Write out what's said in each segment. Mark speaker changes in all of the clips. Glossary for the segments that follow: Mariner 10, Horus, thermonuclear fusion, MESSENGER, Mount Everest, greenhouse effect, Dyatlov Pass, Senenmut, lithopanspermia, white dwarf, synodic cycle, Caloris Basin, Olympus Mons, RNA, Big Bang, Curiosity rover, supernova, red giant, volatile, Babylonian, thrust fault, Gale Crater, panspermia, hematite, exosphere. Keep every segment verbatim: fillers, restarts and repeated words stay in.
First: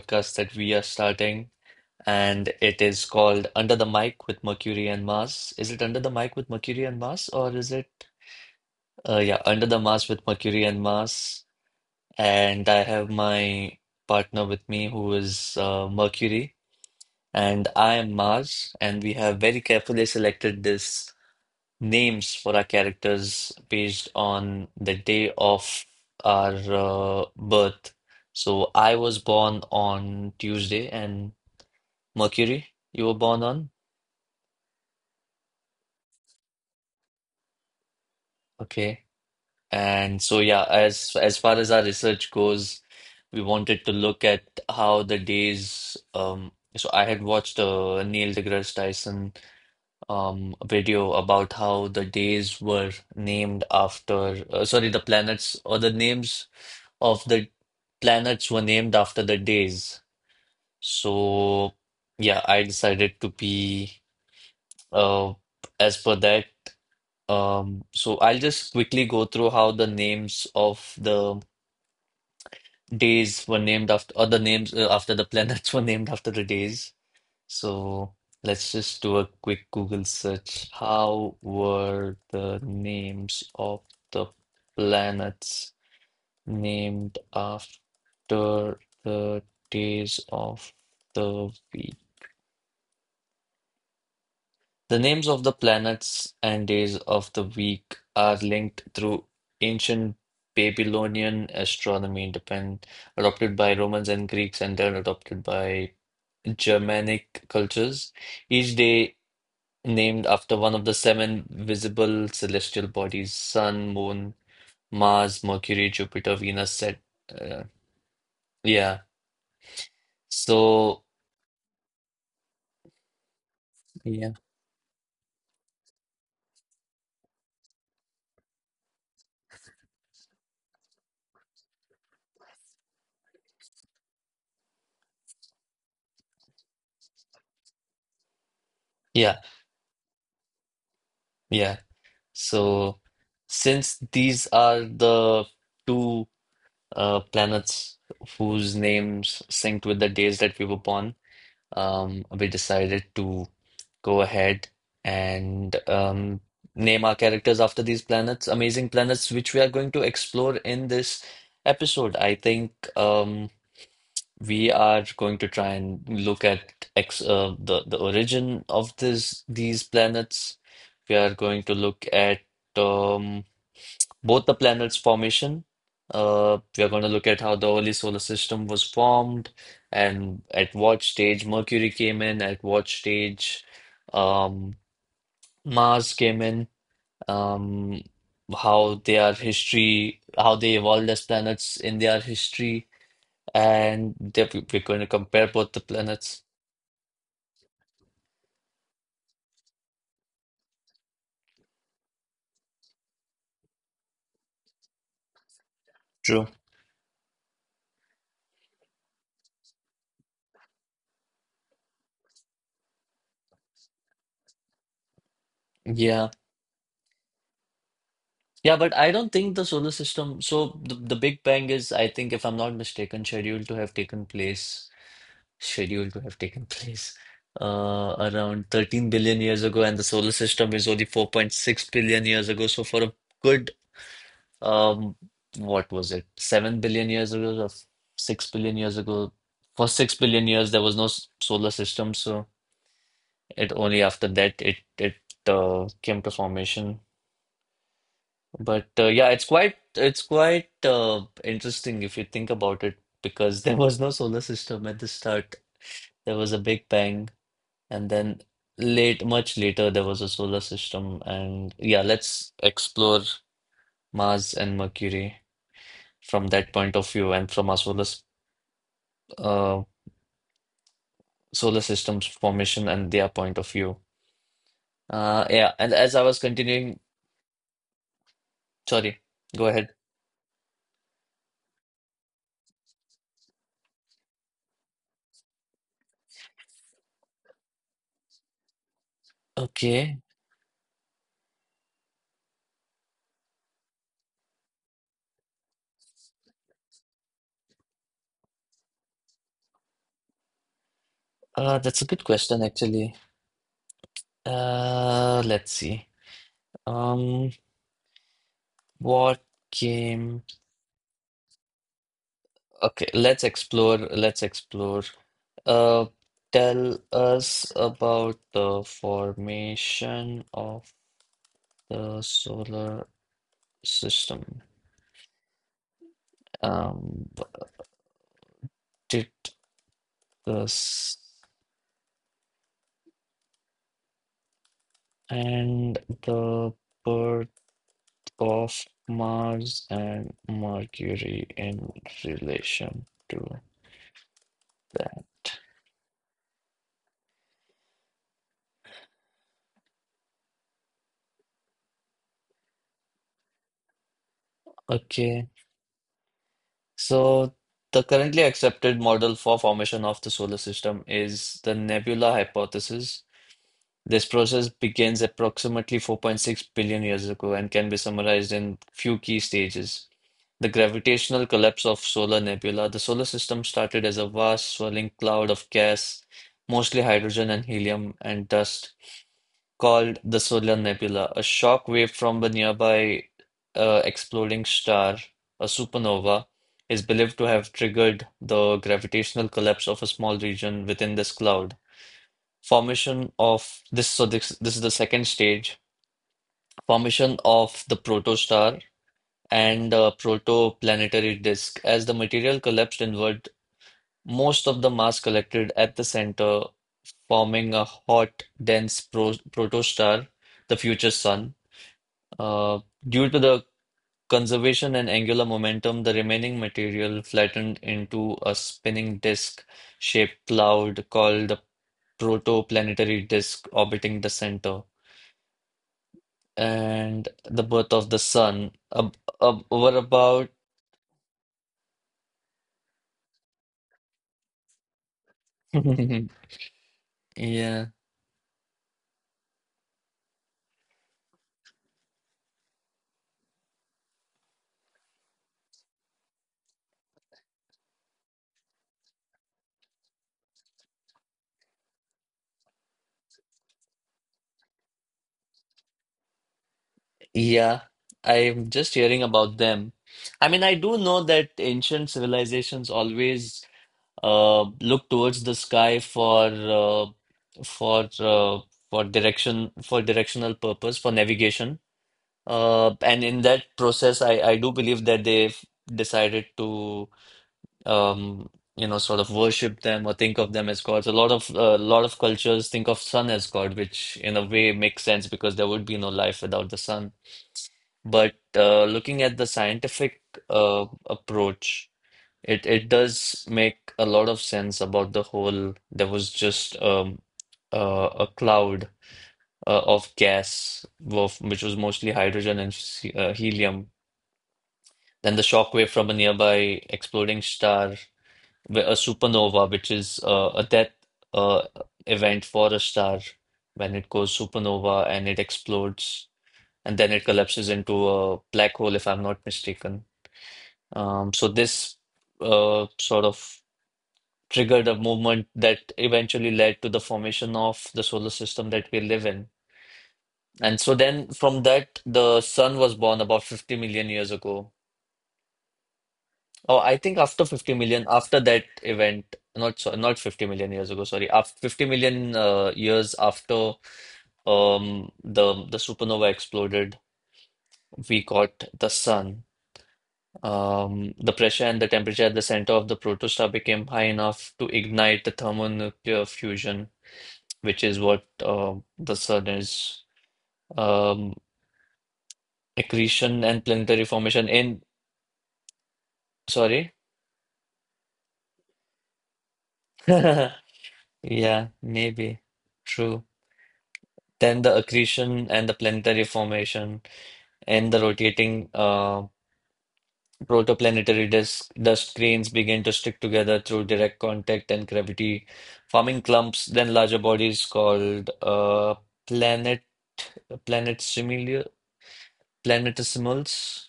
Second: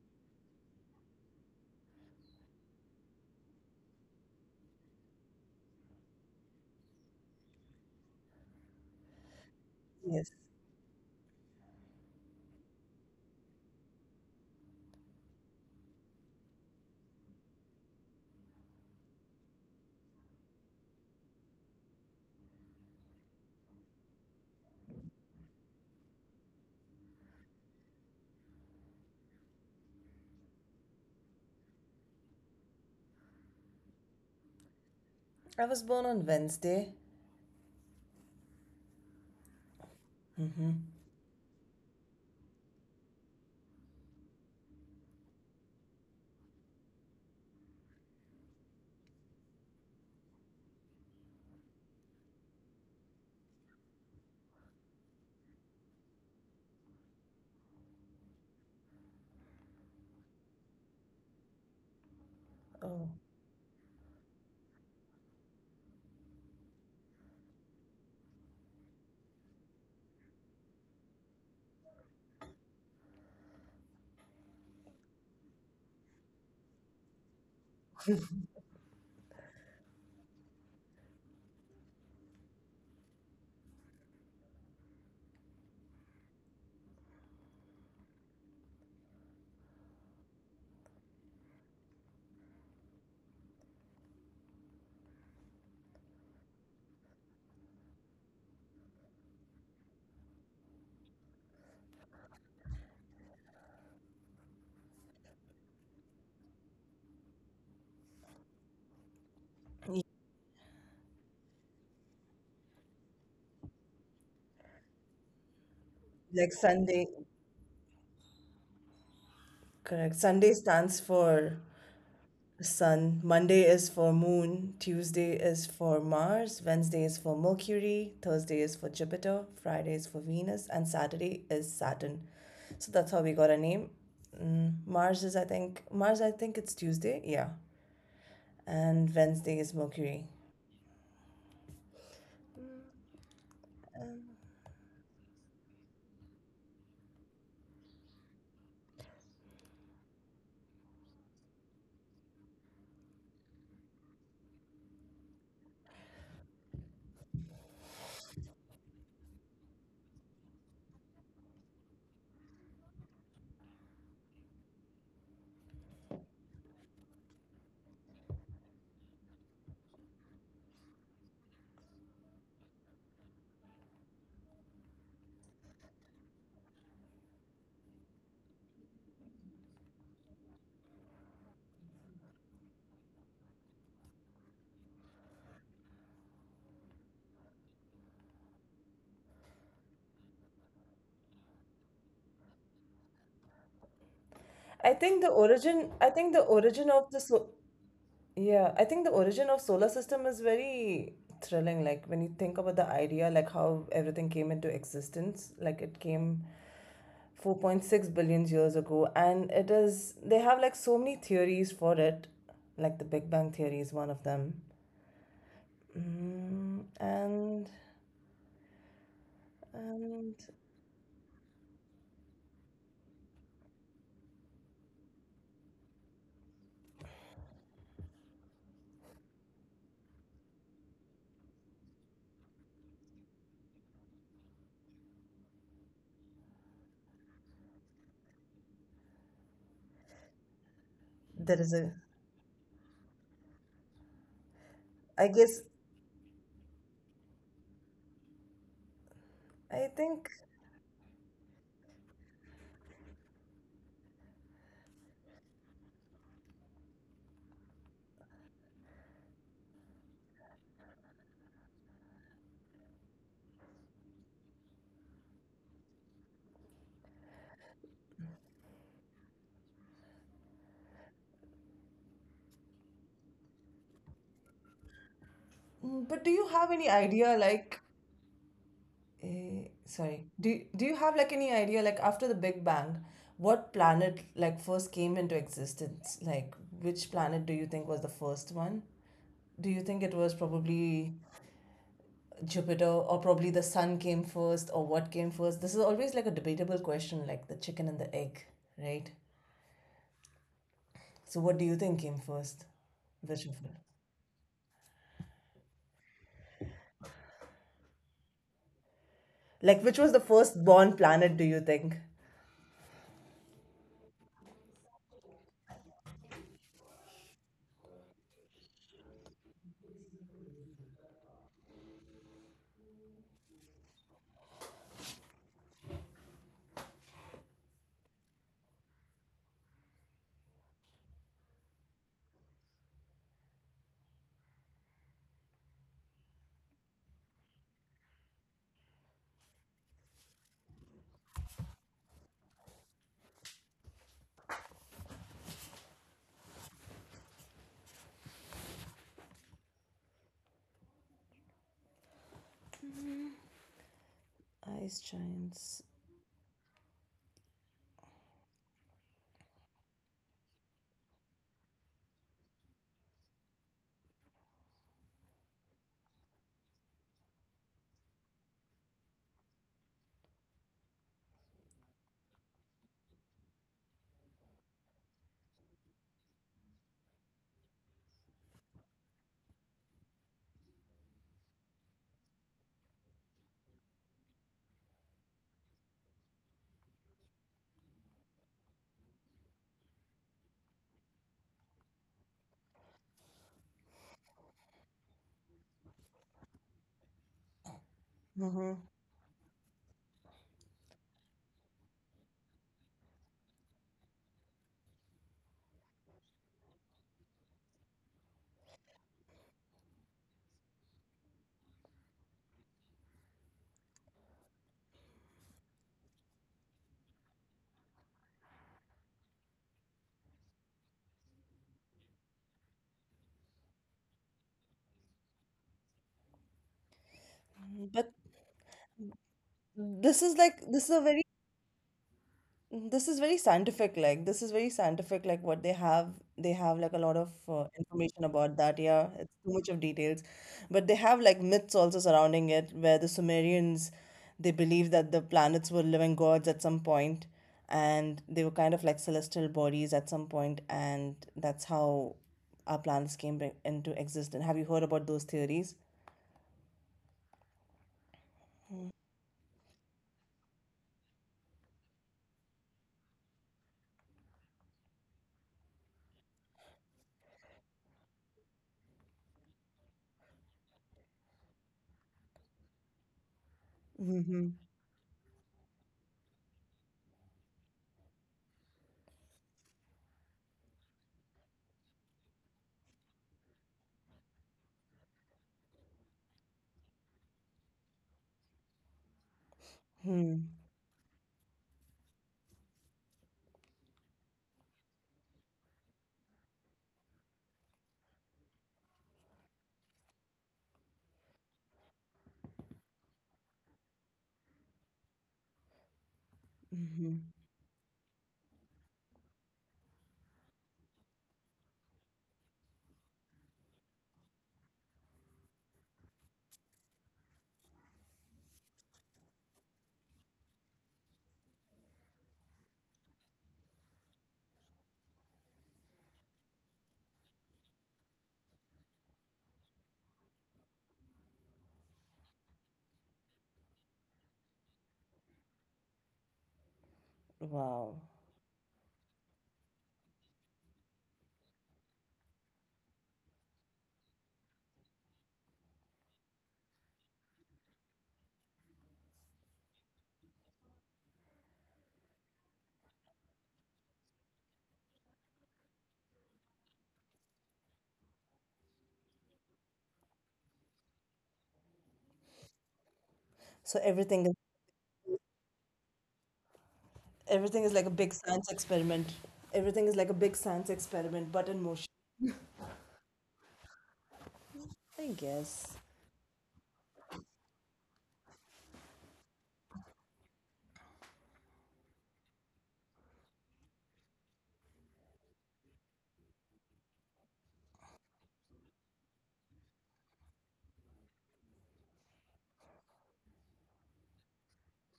Speaker 1: podcast that we are starting, and it is called Under the Mic with Mercury and Mars. Is it Under the Mic with Mercury and Mars, or is it, uh, yeah, Under the Mars with
Speaker 2: Yes.
Speaker 1: Mercury and Mars? And I have my partner with me, who is uh, Mercury, and I am Mars, and we have very carefully selected this names for our characters based on the day of our uh, birth. So I was born on Tuesday, and Mercury, you were born on?
Speaker 2: I was born on Wednesday.
Speaker 1: Okay.
Speaker 2: Mm-hmm.
Speaker 1: And so yeah, as as far as our research goes, we wanted to look at how the days. Um, so I had watched a Neil deGrasse Tyson um video about how the days were named after. Uh, sorry, the planets or the names of the planets were named after the days. So
Speaker 2: Oh,
Speaker 1: yeah, I decided to be uh as per that. Um, so I'll just quickly go through how the names of the days were named after, or the names uh, after the planets were named after the days. So let's just do a quick Google search. How were the names of the planets named after the days of the week? The names of the planets and days of the week are linked through ancient Babylonian astronomy, depend, adopted by Romans and Greeks, and then adopted by Germanic cultures. Each day named after one of the seven visible celestial bodies: Sun, Moon,
Speaker 2: like
Speaker 1: Mars,
Speaker 2: Sunday.
Speaker 1: Mercury, Jupiter, Venus, Saturn. Uh,
Speaker 2: Correct. Sunday
Speaker 1: yeah.
Speaker 2: stands for
Speaker 1: So.
Speaker 2: sun, Monday is for moon, Tuesday is for Mars, Wednesday is for Mercury, Thursday is for Jupiter, Friday is for Venus, and Saturday is Saturn. So that's how we got our name. Mm, Mars is, I think, Mars, I think it's Tuesday. Yeah. And Wednesday is Mercury.
Speaker 1: Yeah, yeah. So since these are the two uh, planets whose names synced with the days that we were born, um, we decided to go ahead and um, name our characters after these planets, amazing planets, which we are going to explore in this episode. I think um, we are going to try and look at ex uh, the the origin of this these planets. We are going to look at um, both the planets' formation. Uh, we are going to look at how the early solar system was formed, and at what stage Mercury came in, at what stage um, Mars came in, um, how their history, how they evolved as planets in their history,
Speaker 2: I
Speaker 1: and
Speaker 2: think the
Speaker 1: they, we- we're
Speaker 2: origin,
Speaker 1: going to
Speaker 2: I think the
Speaker 1: compare both the
Speaker 2: origin of the so
Speaker 1: planets.
Speaker 2: Yeah, I think the origin of solar system is very thrilling. Like when you think about the idea, like how everything came into existence, like it came
Speaker 1: True.
Speaker 2: four point six billion years ago, and it is they have like so many theories for it. Like the Big Bang theory is one of them. Mm,
Speaker 1: Yeah.
Speaker 2: and
Speaker 1: Yeah, but I don't
Speaker 2: and
Speaker 1: think the solar system. So the, the Big Bang is, I think, if I'm not mistaken, scheduled to have taken place, scheduled to have taken place uh, around thirteen billion years ago, and the solar system is only four point six billion years ago. So for a good, um, what was it, seven billion years ago or six billion years ago? For six billion
Speaker 2: there is
Speaker 1: years, there
Speaker 2: a,
Speaker 1: was no s- solar system. So it only
Speaker 2: I
Speaker 1: after
Speaker 2: guess
Speaker 1: that it it uh, came to formation.
Speaker 2: I
Speaker 1: But uh,
Speaker 2: think.
Speaker 1: yeah, it's quite it's quite uh, interesting if you think about it because there was no solar system at the start. There was a Big Bang, and then late, much later, there was a solar system. And yeah, let's explore Mars and Mercury from that point of view and from our solar s- uh, solar system's formation and their point of view.
Speaker 2: Mm, But do you
Speaker 1: Uh,
Speaker 2: have any
Speaker 1: yeah, and as
Speaker 2: idea,
Speaker 1: I was
Speaker 2: like?
Speaker 1: continuing,
Speaker 2: Eh, sorry.
Speaker 1: sorry,
Speaker 2: Do do
Speaker 1: go
Speaker 2: you
Speaker 1: ahead.
Speaker 2: have like any idea like after the Big Bang, what planet like first came into existence? Like which planet do you think was the first one? Do you think it was probably
Speaker 1: Okay.
Speaker 2: Jupiter or probably the sun came first or what came first? This is always like a debatable question, like the chicken and the egg, right? So what do you think came first?
Speaker 1: Uh, that's a good
Speaker 2: Which of them?
Speaker 1: question, actually. Uh, let's see. Um,
Speaker 2: Like which was the
Speaker 1: what
Speaker 2: first born planet do you
Speaker 1: game?
Speaker 2: think?
Speaker 1: Okay, let's explore. Let's explore. Uh, Tell us about the formation of the solar system. Um, what did this and the birth of Mars and Mercury in relation to that?
Speaker 2: Ice giants.
Speaker 1: Okay. So the currently accepted model for formation of the solar system is the nebula hypothesis. This process begins approximately four point six billion years ago and can be summarized in few key stages. The gravitational collapse of solar nebula. The solar system started as a vast swirling cloud of gas, mostly hydrogen and helium and dust called the Solar Nebula, a shock wave from the nearby uh, exploding star, a supernova, is believed to have triggered the gravitational collapse of a small region within this cloud. Formation of this, so this, this is the second stage, formation of the protostar and uh, protoplanetary disk. As the material collapsed inward, most of the mass collected at the center, forming a hot, dense pro protostar, the future sun. Uh, Due to the conservation and angular momentum, the remaining material flattened into a spinning disk-shaped cloud called the protoplanetary disk orbiting the center.
Speaker 2: But
Speaker 1: And the birth of the sun.
Speaker 2: this is
Speaker 1: Ab
Speaker 2: like, this is
Speaker 1: ab
Speaker 2: a very
Speaker 1: What about?
Speaker 2: this is very scientific. Like this is very scientific. Like what they have, they have like a lot of uh, information about that, yeah,
Speaker 1: Yeah,
Speaker 2: it's too much of details. But they have like myths also surrounding it where the sumerians, they believed that the planets were living gods at some point, and they were kind of like celestial bodies at some point, and that's how our planets came back into existence. Have you heard about those theories?
Speaker 1: yeah. I'm just hearing about them. I mean, I do know that ancient civilizations always uh, look towards the sky for uh, for uh, for direction for directional purpose, for navigation. Uh, and
Speaker 2: Mm-hmm.
Speaker 1: in that process, I I do believe that they've decided to um, you know sort of worship them or think of them as gods. A lot of a lot of cultures think of sun as god, which in a way makes sense because there would be no life without the sun. But uh, looking at the scientific uh, approach. It it does make a lot of sense about the whole. There was just um, uh, a cloud uh, of gas, of, which was mostly hydrogen and he- uh, helium. Then the shockwave
Speaker 2: Mm-hmm.
Speaker 1: from a nearby exploding star, wh- a supernova, which is uh, a death uh, event for a star when it goes supernova and it explodes, and then it collapses into a black hole, if I'm not mistaken. Um, so this uh, sort of triggered a movement that eventually led to the formation of the solar system that we live in. And so then from that, the sun was born about fifty million years ago.
Speaker 2: Wow.
Speaker 1: Oh, I think after fifty million, after that event, not so, not fifty million years ago, sorry, after fifty million uh, years after um, the the supernova exploded, we got the sun. Um, the pressure and the temperature at the center of the protostar became high enough to ignite the thermonuclear fusion, which is what uh, the sun is. Um,
Speaker 2: So everything is
Speaker 1: Accretion and planetary formation in,
Speaker 2: everything is like a
Speaker 1: sorry.
Speaker 2: big science experiment. Everything is like a big science experiment, but in motion.
Speaker 1: Yeah, maybe. True.
Speaker 2: I guess.
Speaker 1: Then the accretion and the planetary formation and the rotating uh, protoplanetary disk dust grains begin to stick together through direct contact and gravity, forming clumps, then larger bodies called uh, planet planetisimilia planetesimals.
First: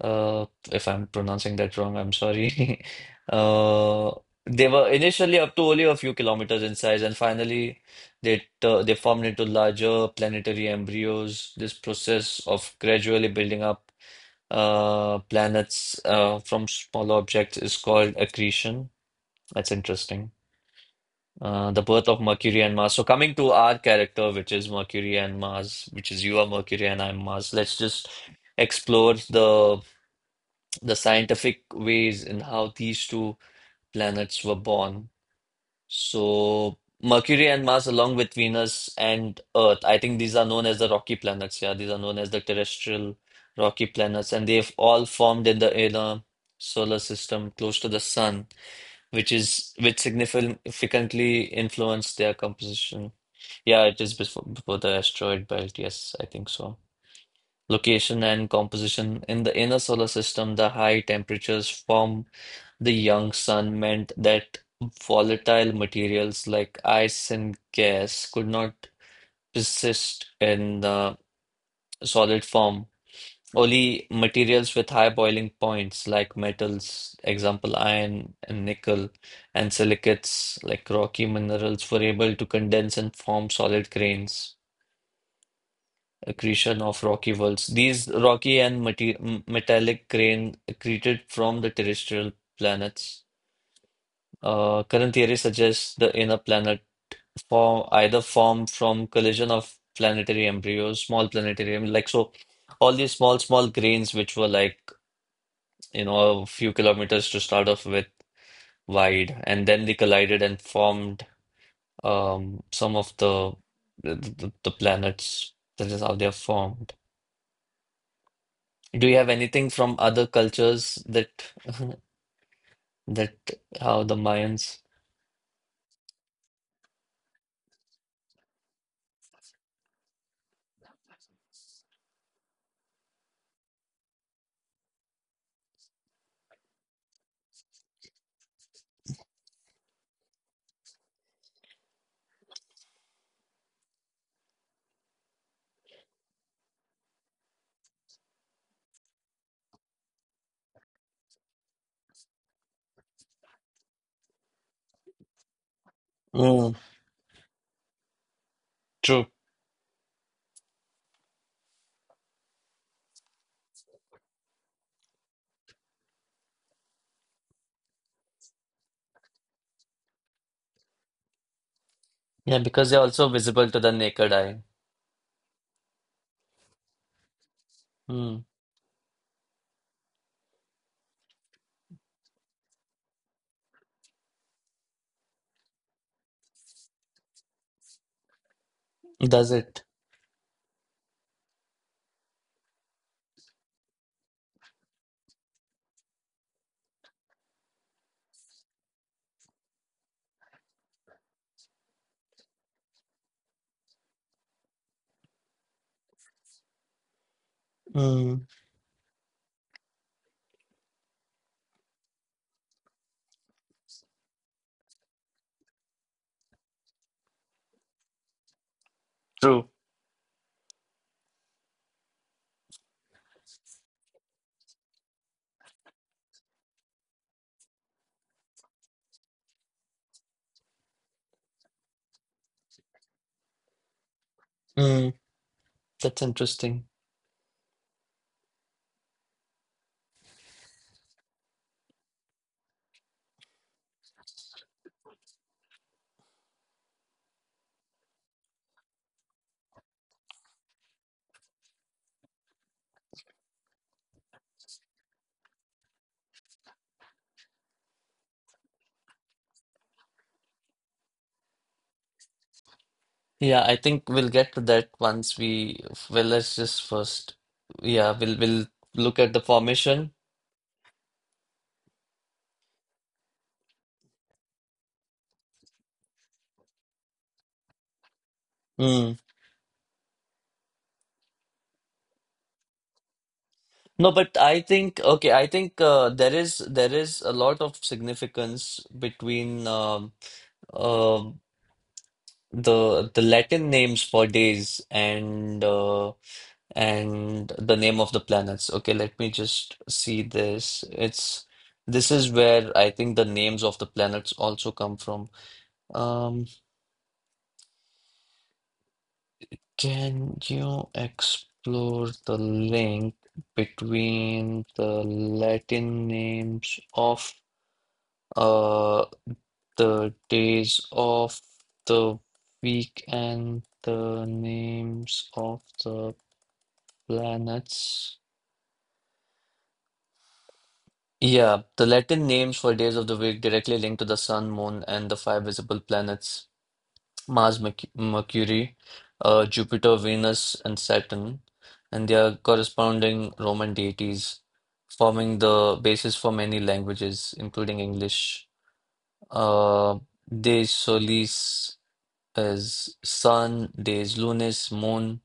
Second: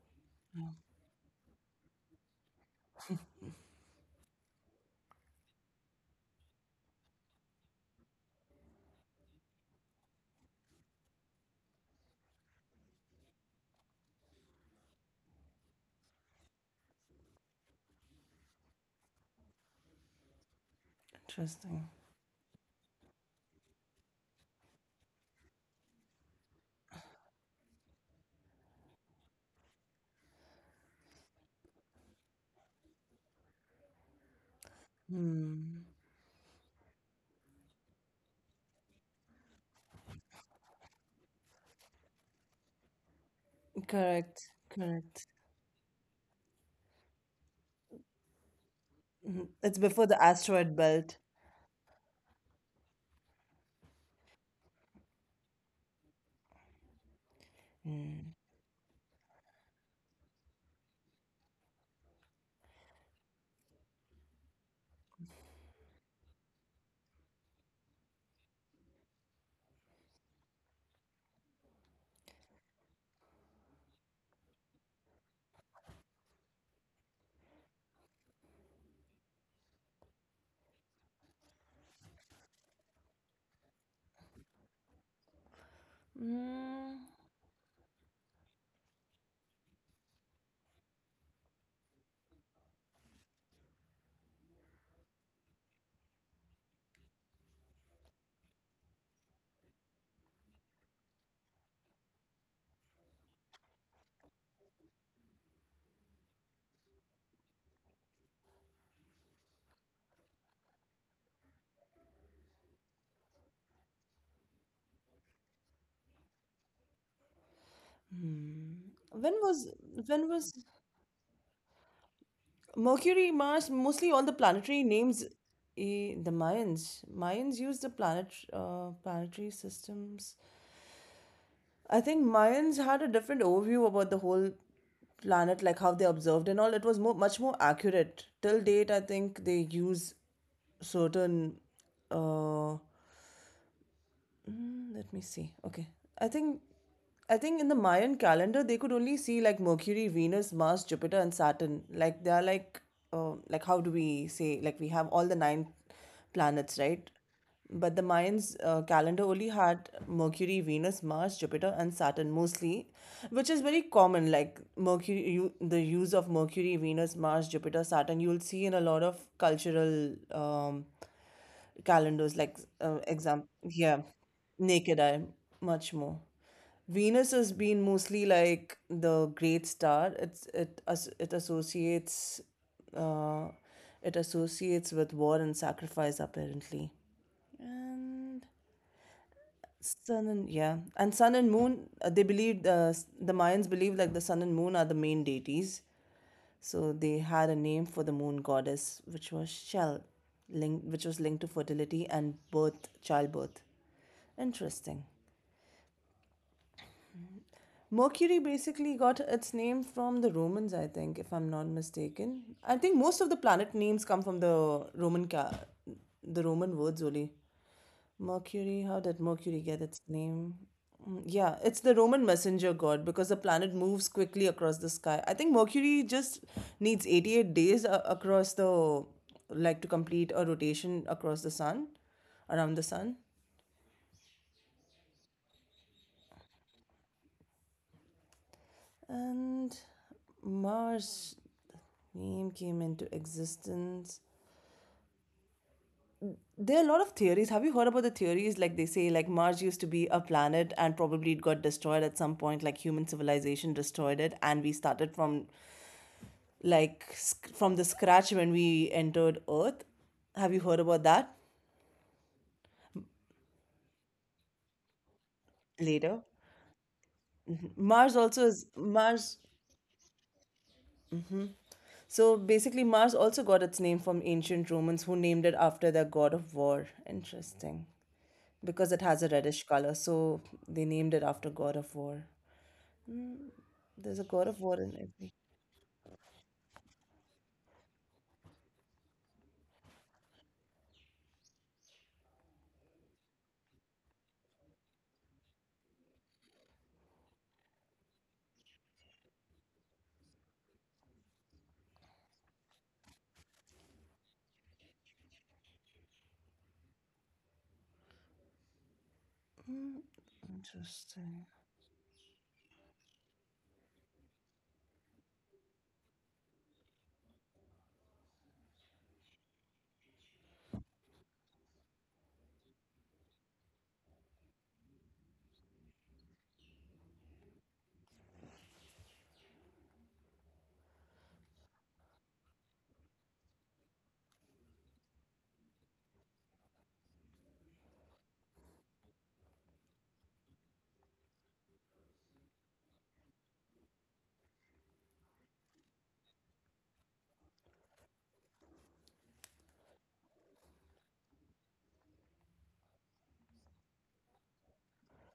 Speaker 1: Uh, if I'm pronouncing that wrong, I'm sorry. Uh, they were initially up to only a few kilometers in size, and finally, they tu- they formed into larger planetary embryos. This process of gradually building up uh, planets uh, from smaller objects is called accretion. That's interesting. Uh, the
Speaker 2: Interesting.
Speaker 1: birth of Mercury and Mars. So coming to our character, which is Mercury and Mars, which is you are Mercury and I'm Mars. Let's just explore the the scientific ways in how these two planets were born. So Mercury and Mars, along with Venus and Earth, I think these are known as the rocky planets. Yeah, these are known as the terrestrial rocky planets, and
Speaker 2: Correct.
Speaker 1: they've all
Speaker 2: Correct.
Speaker 1: formed in the inner solar system close to the sun, which is
Speaker 2: It's before
Speaker 1: which
Speaker 2: the asteroid belt.
Speaker 1: significantly influenced their composition. Yeah, it is before, before the asteroid belt. Yes, I think so. Location and composition in the inner solar system, the high temperatures form the young sun meant that volatile materials like ice and gas could not persist in the solid form. Only materials with high boiling points like metals, example iron and nickel, and silicates like rocky minerals were able to condense and form solid grains. Accretion of rocky worlds. These rocky and mate- m- metallic grain accreted from the terrestrial planets. Uh, current theory suggests the inner planet form either form from collision of planetary embryos, small planetary em- like so all these small, small grains which were like, you know, a few kilometers to start off with wide, and then they collided and formed um some of the the, the, the planets. That is how they are formed. Do you have
Speaker 2: When was
Speaker 1: anything from other
Speaker 2: when was
Speaker 1: cultures that
Speaker 2: Mercury,
Speaker 1: that
Speaker 2: Mars, mostly all the
Speaker 1: how the
Speaker 2: planetary
Speaker 1: Mayans?
Speaker 2: names. Eh, the Mayans. Mayans used the planet uh, planetary systems. I think Mayans had a different overview about the whole planet, like how they observed and all. It was more, much more accurate. Till date, I think they use certain, uh, Mm, let me see. Okay. I think I think in the Mayan calendar they could only see like Mercury, Venus, Mars, Jupiter and Saturn. Like they are like, uh, like how do we say, like we have all the nine planets,
Speaker 1: Mm,
Speaker 2: right? But the Mayans uh, calendar only
Speaker 1: true.
Speaker 2: had Mercury, Venus, Mars, Jupiter and Saturn mostly, which is very common. Like Mercury you, the use of Mercury, Venus, Mars, Jupiter, Saturn you'll see in a lot of cultural um calendars, like,
Speaker 1: Yeah,
Speaker 2: uh,
Speaker 1: because they're also
Speaker 2: example,
Speaker 1: visible to
Speaker 2: yeah.
Speaker 1: the naked eye.
Speaker 2: Naked eye, much more. Venus has been mostly
Speaker 1: Hmm.
Speaker 2: like the great star. It's it as it associates, uh it associates with war and sacrifice apparently. And,
Speaker 1: Does it?
Speaker 2: Sun and yeah, and sun and moon. Uh, they believed uh, s- the Mayans believed like the sun and moon are the main deities, so they had a name for the moon goddess, which was shell, linked which was linked to fertility and birth, childbirth. Interesting. Mercury
Speaker 1: Mm,
Speaker 2: basically got its name from the Romans, I think, if I'm not mistaken. I think most of the planet names come from the Roman ca- the Roman words only. Mercury, how did Mercury get
Speaker 1: true.
Speaker 2: its name? Mm, yeah, it's the Roman messenger god because the planet moves quickly across the sky. I think Mercury just needs eighty-eight days, a- across the, like, to complete a rotation across the sun, around the sun.
Speaker 1: mm, that's interesting.
Speaker 2: And Mars name came into existence. There are a lot of theories. Have you heard about the theories? Like they say, like Mars used to be a planet and probably it got destroyed at some point, like human civilization destroyed it, and we started from like sc- from the scratch when we entered Earth. Have you heard about that?
Speaker 1: Yeah, I think we'll get to that once we.
Speaker 2: Later.
Speaker 1: Well, let's just first.
Speaker 2: Mars
Speaker 1: Yeah,
Speaker 2: also
Speaker 1: we'll
Speaker 2: is
Speaker 1: we'll look
Speaker 2: Mars.
Speaker 1: at the formation.
Speaker 2: So basically, Mars also got its name from ancient Romans who named it after their god of war. Interesting. Because it has
Speaker 1: Mm.
Speaker 2: a reddish color, so they named it after god of war.
Speaker 1: No,
Speaker 2: There's a
Speaker 1: but
Speaker 2: god of
Speaker 1: I
Speaker 2: war in
Speaker 1: think
Speaker 2: every.
Speaker 1: okay. I think uh, there is there is a lot of significance between um, um the the Latin names for days and uh, and the name of the planets. Okay, let me just see this. It's This is where I think the names of the planets also come from. Um, can you
Speaker 2: Interesting.
Speaker 1: explore the link between the Latin names of uh the days of the week and the names of the planets? Yeah, the Latin names for days of the week directly link to the sun, moon, and the five visible planets Mars, Merc- Mercury, uh, Jupiter, Venus, and Saturn, and their corresponding Roman deities, forming the basis for many languages, including English. Uh, De solis is sun, days lunis, moon.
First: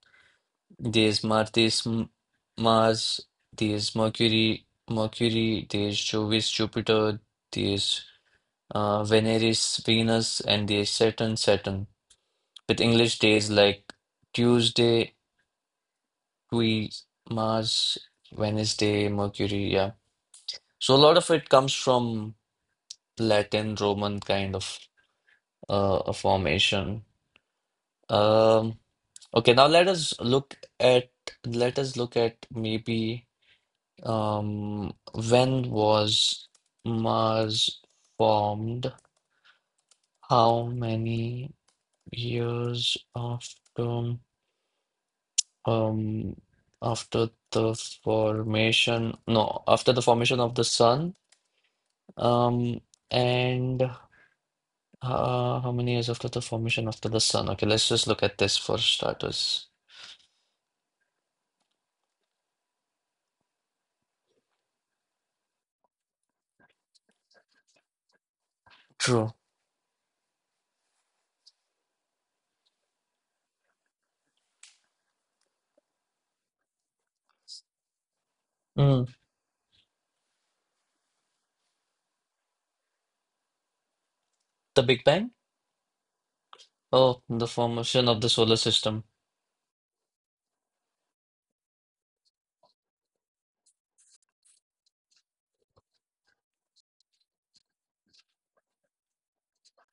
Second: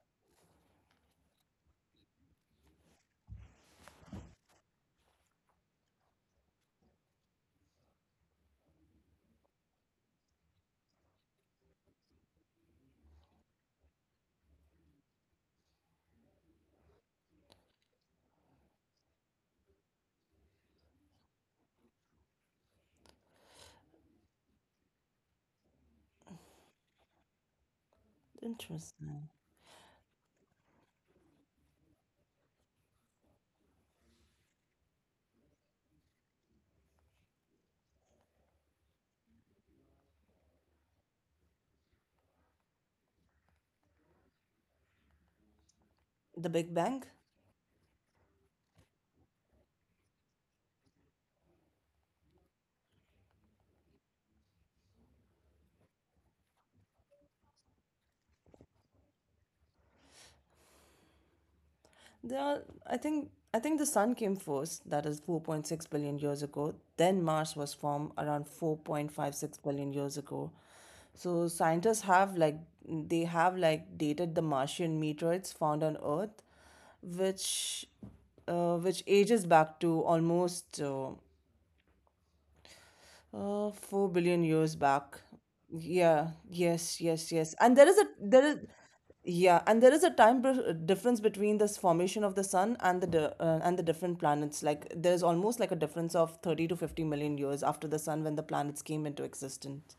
Speaker 1: There's Mars, there's M- Mars, there's Mercury, Mercury, there's Jovis, Jupiter, there's uh, Veneris, Venus, and there's Saturn, Saturn. With English days like Tuesday, Tui, Mars, Wednesday, Mercury, yeah. So a lot of it comes from Latin, Roman kind of uh, a formation. Um,
Speaker 2: Interesting.
Speaker 1: okay, now let us look at let us look at maybe. Um, when was Mars formed? How many years after um
Speaker 2: The Big Bang?
Speaker 1: after the formation? No, after the formation of the sun. Um, and uh, How many years after the formation after the sun? Okay, let's just look at this for starters.
Speaker 2: There are, I think, I think the sun came first, that is four point six billion years ago. Then Mars was formed around
Speaker 1: True.
Speaker 2: four point five six billion years ago. So scientists have, like, they have like dated the Martian meteorites found on Earth, which uh, which
Speaker 1: Mm.
Speaker 2: ages back to almost, uh, uh, four billion years
Speaker 1: The Big
Speaker 2: back.
Speaker 1: Bang?
Speaker 2: Yeah, yes,
Speaker 1: Oh,
Speaker 2: yes,
Speaker 1: the
Speaker 2: yes. And there is a
Speaker 1: formation of the
Speaker 2: there is
Speaker 1: solar system.
Speaker 2: yeah, and there is a time per- difference between this formation of the sun and the di- uh, and the different planets. Like there is almost like a difference of thirty to fifty million years after the sun when the planets came into existence.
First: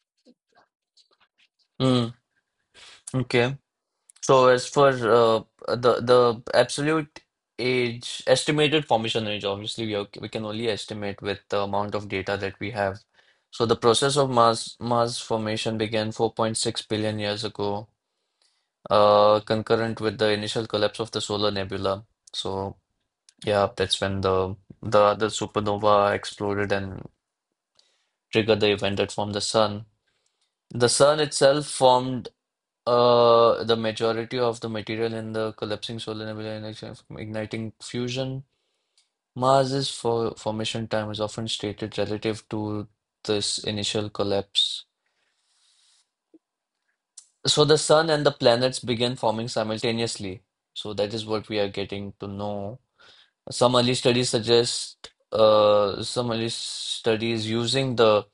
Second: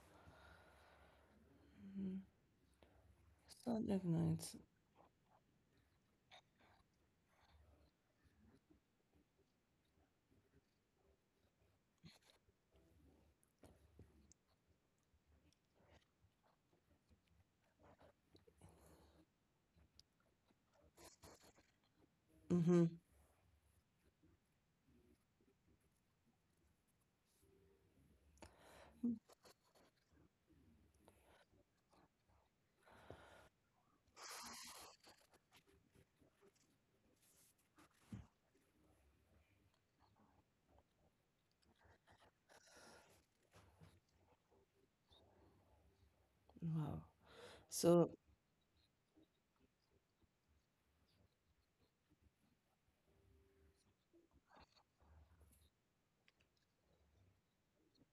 Speaker 1: Mm. Okay.
Speaker 2: Sun
Speaker 1: So
Speaker 2: ignites.
Speaker 1: as for uh, the the absolute age estimated formation age, obviously we are, we can only estimate with the amount of data that we have. So the process of Mars Mars formation began four point six billion years ago, uh, concurrent with the initial collapse of the solar nebula. So
Speaker 2: Mm-hmm.
Speaker 1: yeah, that's when the the other supernova exploded and triggered the event that formed the sun. The sun itself formed. Uh, the majority of the material in the collapsing solar nebula in action igniting fusion. Mars's for formation time is often stated relative to this initial collapse.
Speaker 2: Wow.
Speaker 1: So the sun and
Speaker 2: So
Speaker 1: the planets begin forming simultaneously. So that is what we are getting to know. Some early studies suggest, uh, some early studies using the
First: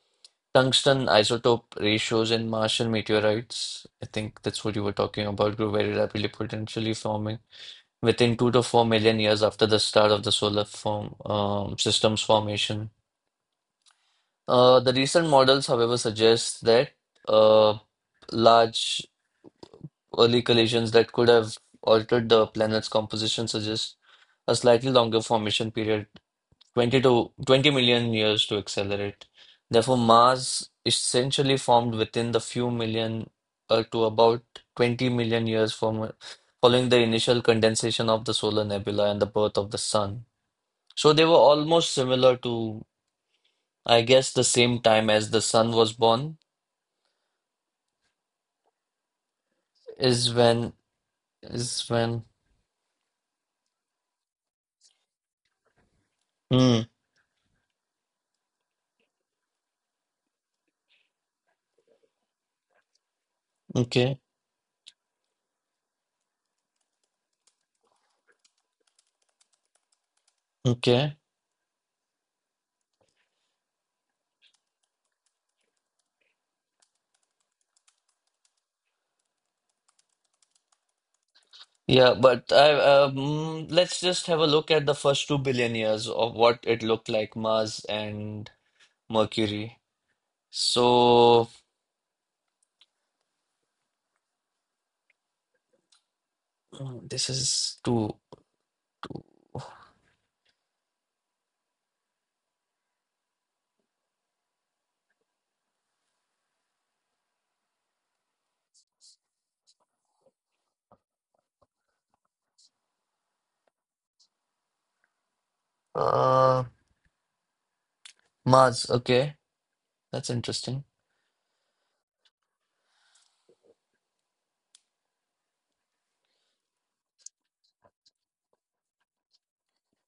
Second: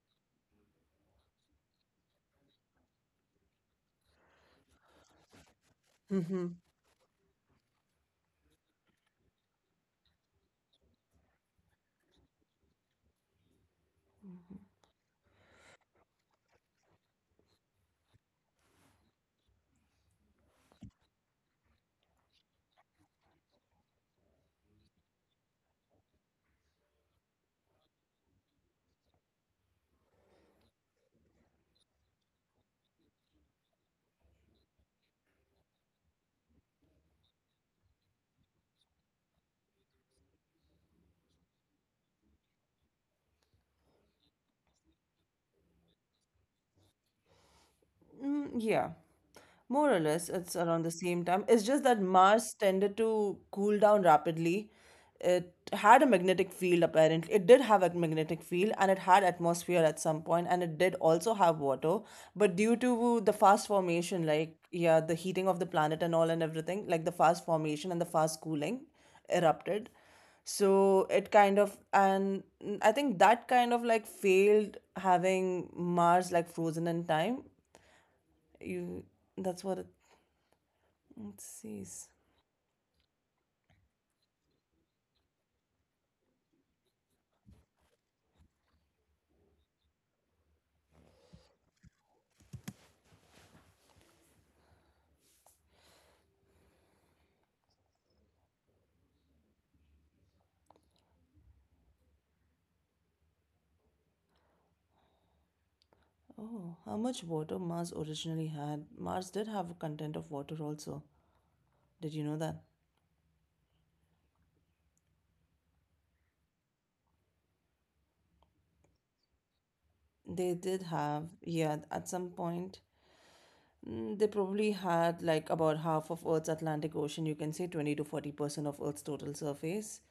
Speaker 1: tungsten isotope ratios in Martian meteorites. I think that's what you were talking about, grew very rapidly, potentially forming within two to four million years after the start of the solar form um, system's formation. Uh, the recent models, however, suggest that uh, large early collisions that could have altered the planet's composition suggest a slightly longer formation period, twenty to twenty million years to accelerate. Therefore, Mars essentially formed within the few million uh, to about twenty million years from following the initial condensation of the solar nebula and the birth of the sun. So they were almost similar to, I guess, the same time as the son was born
Speaker 2: Mm, yeah, more or less,
Speaker 1: is
Speaker 2: it's
Speaker 1: when
Speaker 2: around the same time. It's just
Speaker 1: is
Speaker 2: that
Speaker 1: when.
Speaker 2: Mars tended to cool down rapidly. It had a magnetic field,
Speaker 1: Hmm.
Speaker 2: apparently. It did have a magnetic field and it had atmosphere at some point, and it did also have water. But due to the fast
Speaker 1: Okay.
Speaker 2: formation, like, yeah, the heating of the planet and all and everything, like the fast formation and the fast cooling erupted. So
Speaker 1: Okay.
Speaker 2: it kind of, and mm, I think that kind of like failed having Mars like frozen in time, you, that's what it, it says.
Speaker 1: Yeah, but I um, let's just have a look at the first two billion years of what it looked like Mars and Mercury. So mm, this is two.
Speaker 2: Oh, how much water Mars originally had. Mars did have a content of water also. Did you know that?
Speaker 1: Uh, Mars. Okay, that's
Speaker 2: They did
Speaker 1: interesting.
Speaker 2: have, yeah, at some point. mm, They probably had like about half of Earth's Atlantic Ocean. You can say twenty to forty percent of Earth's total surface.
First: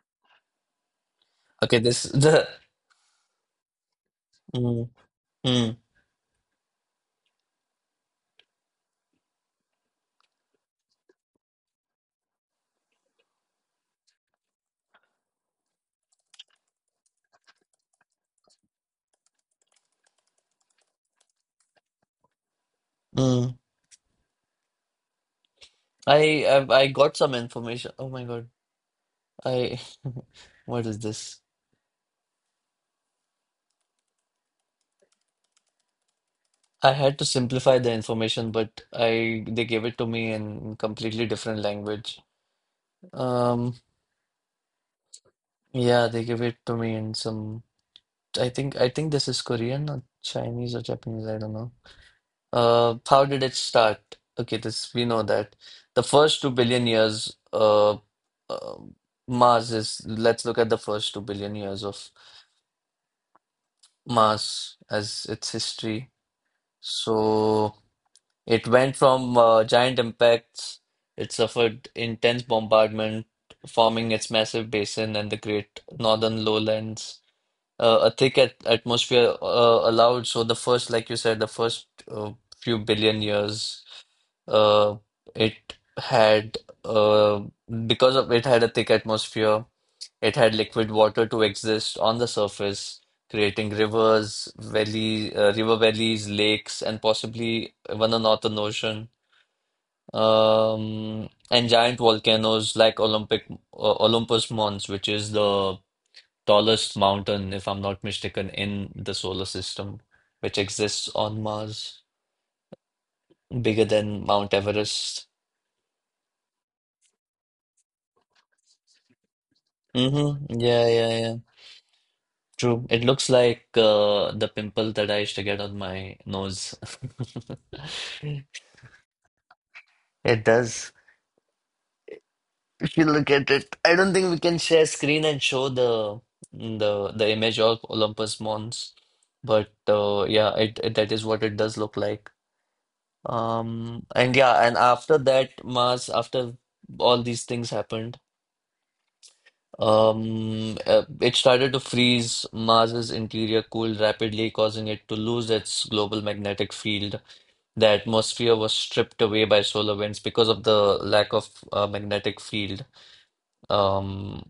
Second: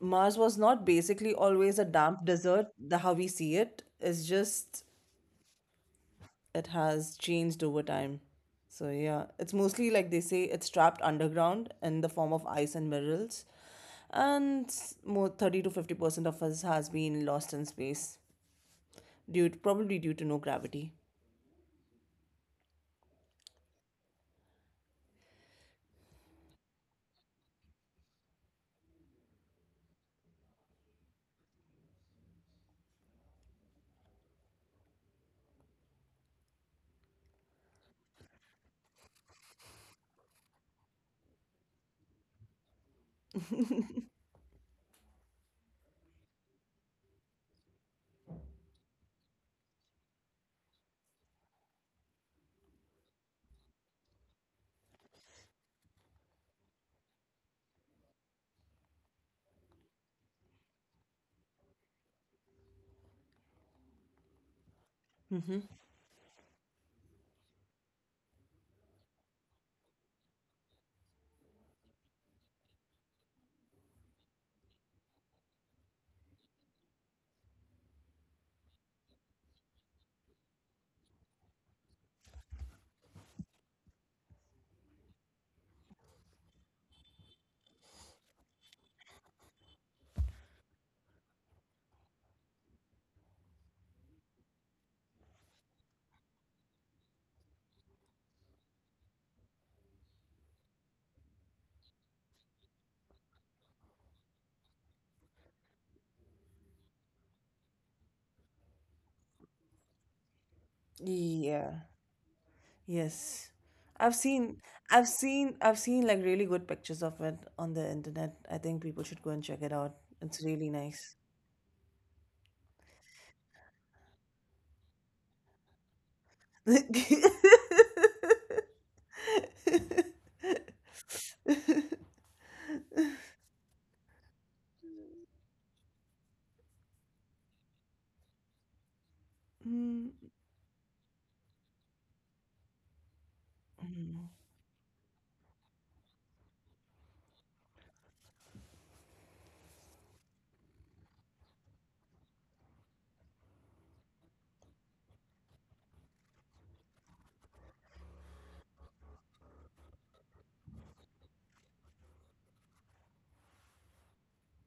Speaker 2: Mars was not basically always
Speaker 1: Okay,
Speaker 2: a
Speaker 1: this
Speaker 2: damp
Speaker 1: the.
Speaker 2: desert, the how we see it is just
Speaker 1: Mm, mm,
Speaker 2: it has changed over time. So yeah, it's mostly like they say it's trapped underground in the form of ice and minerals, and s- more thirty to fifty percent of us has been lost in space due to, probably due to no gravity.
Speaker 1: mm. I, I I got some information. Oh my God. I what is this? I had to simplify the information, but I they gave it to me in completely different language. Um, yeah, they gave it to me in some. I think I think this is Korean or Chinese or Japanese. I don't know. Uh, how did it start? Okay, this we know that the first two billion years. Uh, uh, Mars is. Let's look at the first two billion years of Mars as its history. So. It went from uh, giant impacts, it suffered intense bombardment, forming its massive basin and the Great Northern Lowlands. Uh, a thick at atmosphere uh, allowed, so the first, like you said, the first uh, few billion years, uh, it had, uh, because of it had a thick atmosphere, it had liquid water to exist on the surface, creating rivers, valley, uh, river valleys, lakes, and possibly even a northern ocean. Um, and giant volcanoes like Olympic uh, Olympus Mons, which is the tallest mountain, if I'm not mistaken, in the solar system, which exists on
Speaker 2: Yeah.
Speaker 1: Mars,
Speaker 2: Yes.
Speaker 1: bigger
Speaker 2: I've
Speaker 1: than
Speaker 2: seen
Speaker 1: Mount
Speaker 2: I've
Speaker 1: Everest.
Speaker 2: seen I've seen like really good pictures of it on the internet. I think people should go and check it out. It's really
Speaker 1: Mm-hmm. Yeah,
Speaker 2: nice.
Speaker 1: yeah, yeah. True. It looks like uh, the pimple that I used to get on my nose. It does. If you look at it, I don't think we can share screen and show the the the image of Olympus Mons, but
Speaker 2: Mm,
Speaker 1: uh, yeah, it, it that is what it does look like. Um, and yeah, and after that Mars, after all these things happened, um, uh, it started to freeze. Mars's interior cooled rapidly, causing it to lose its global magnetic field. The atmosphere was stripped away by solar winds because of the lack of uh, magnetic field. Um,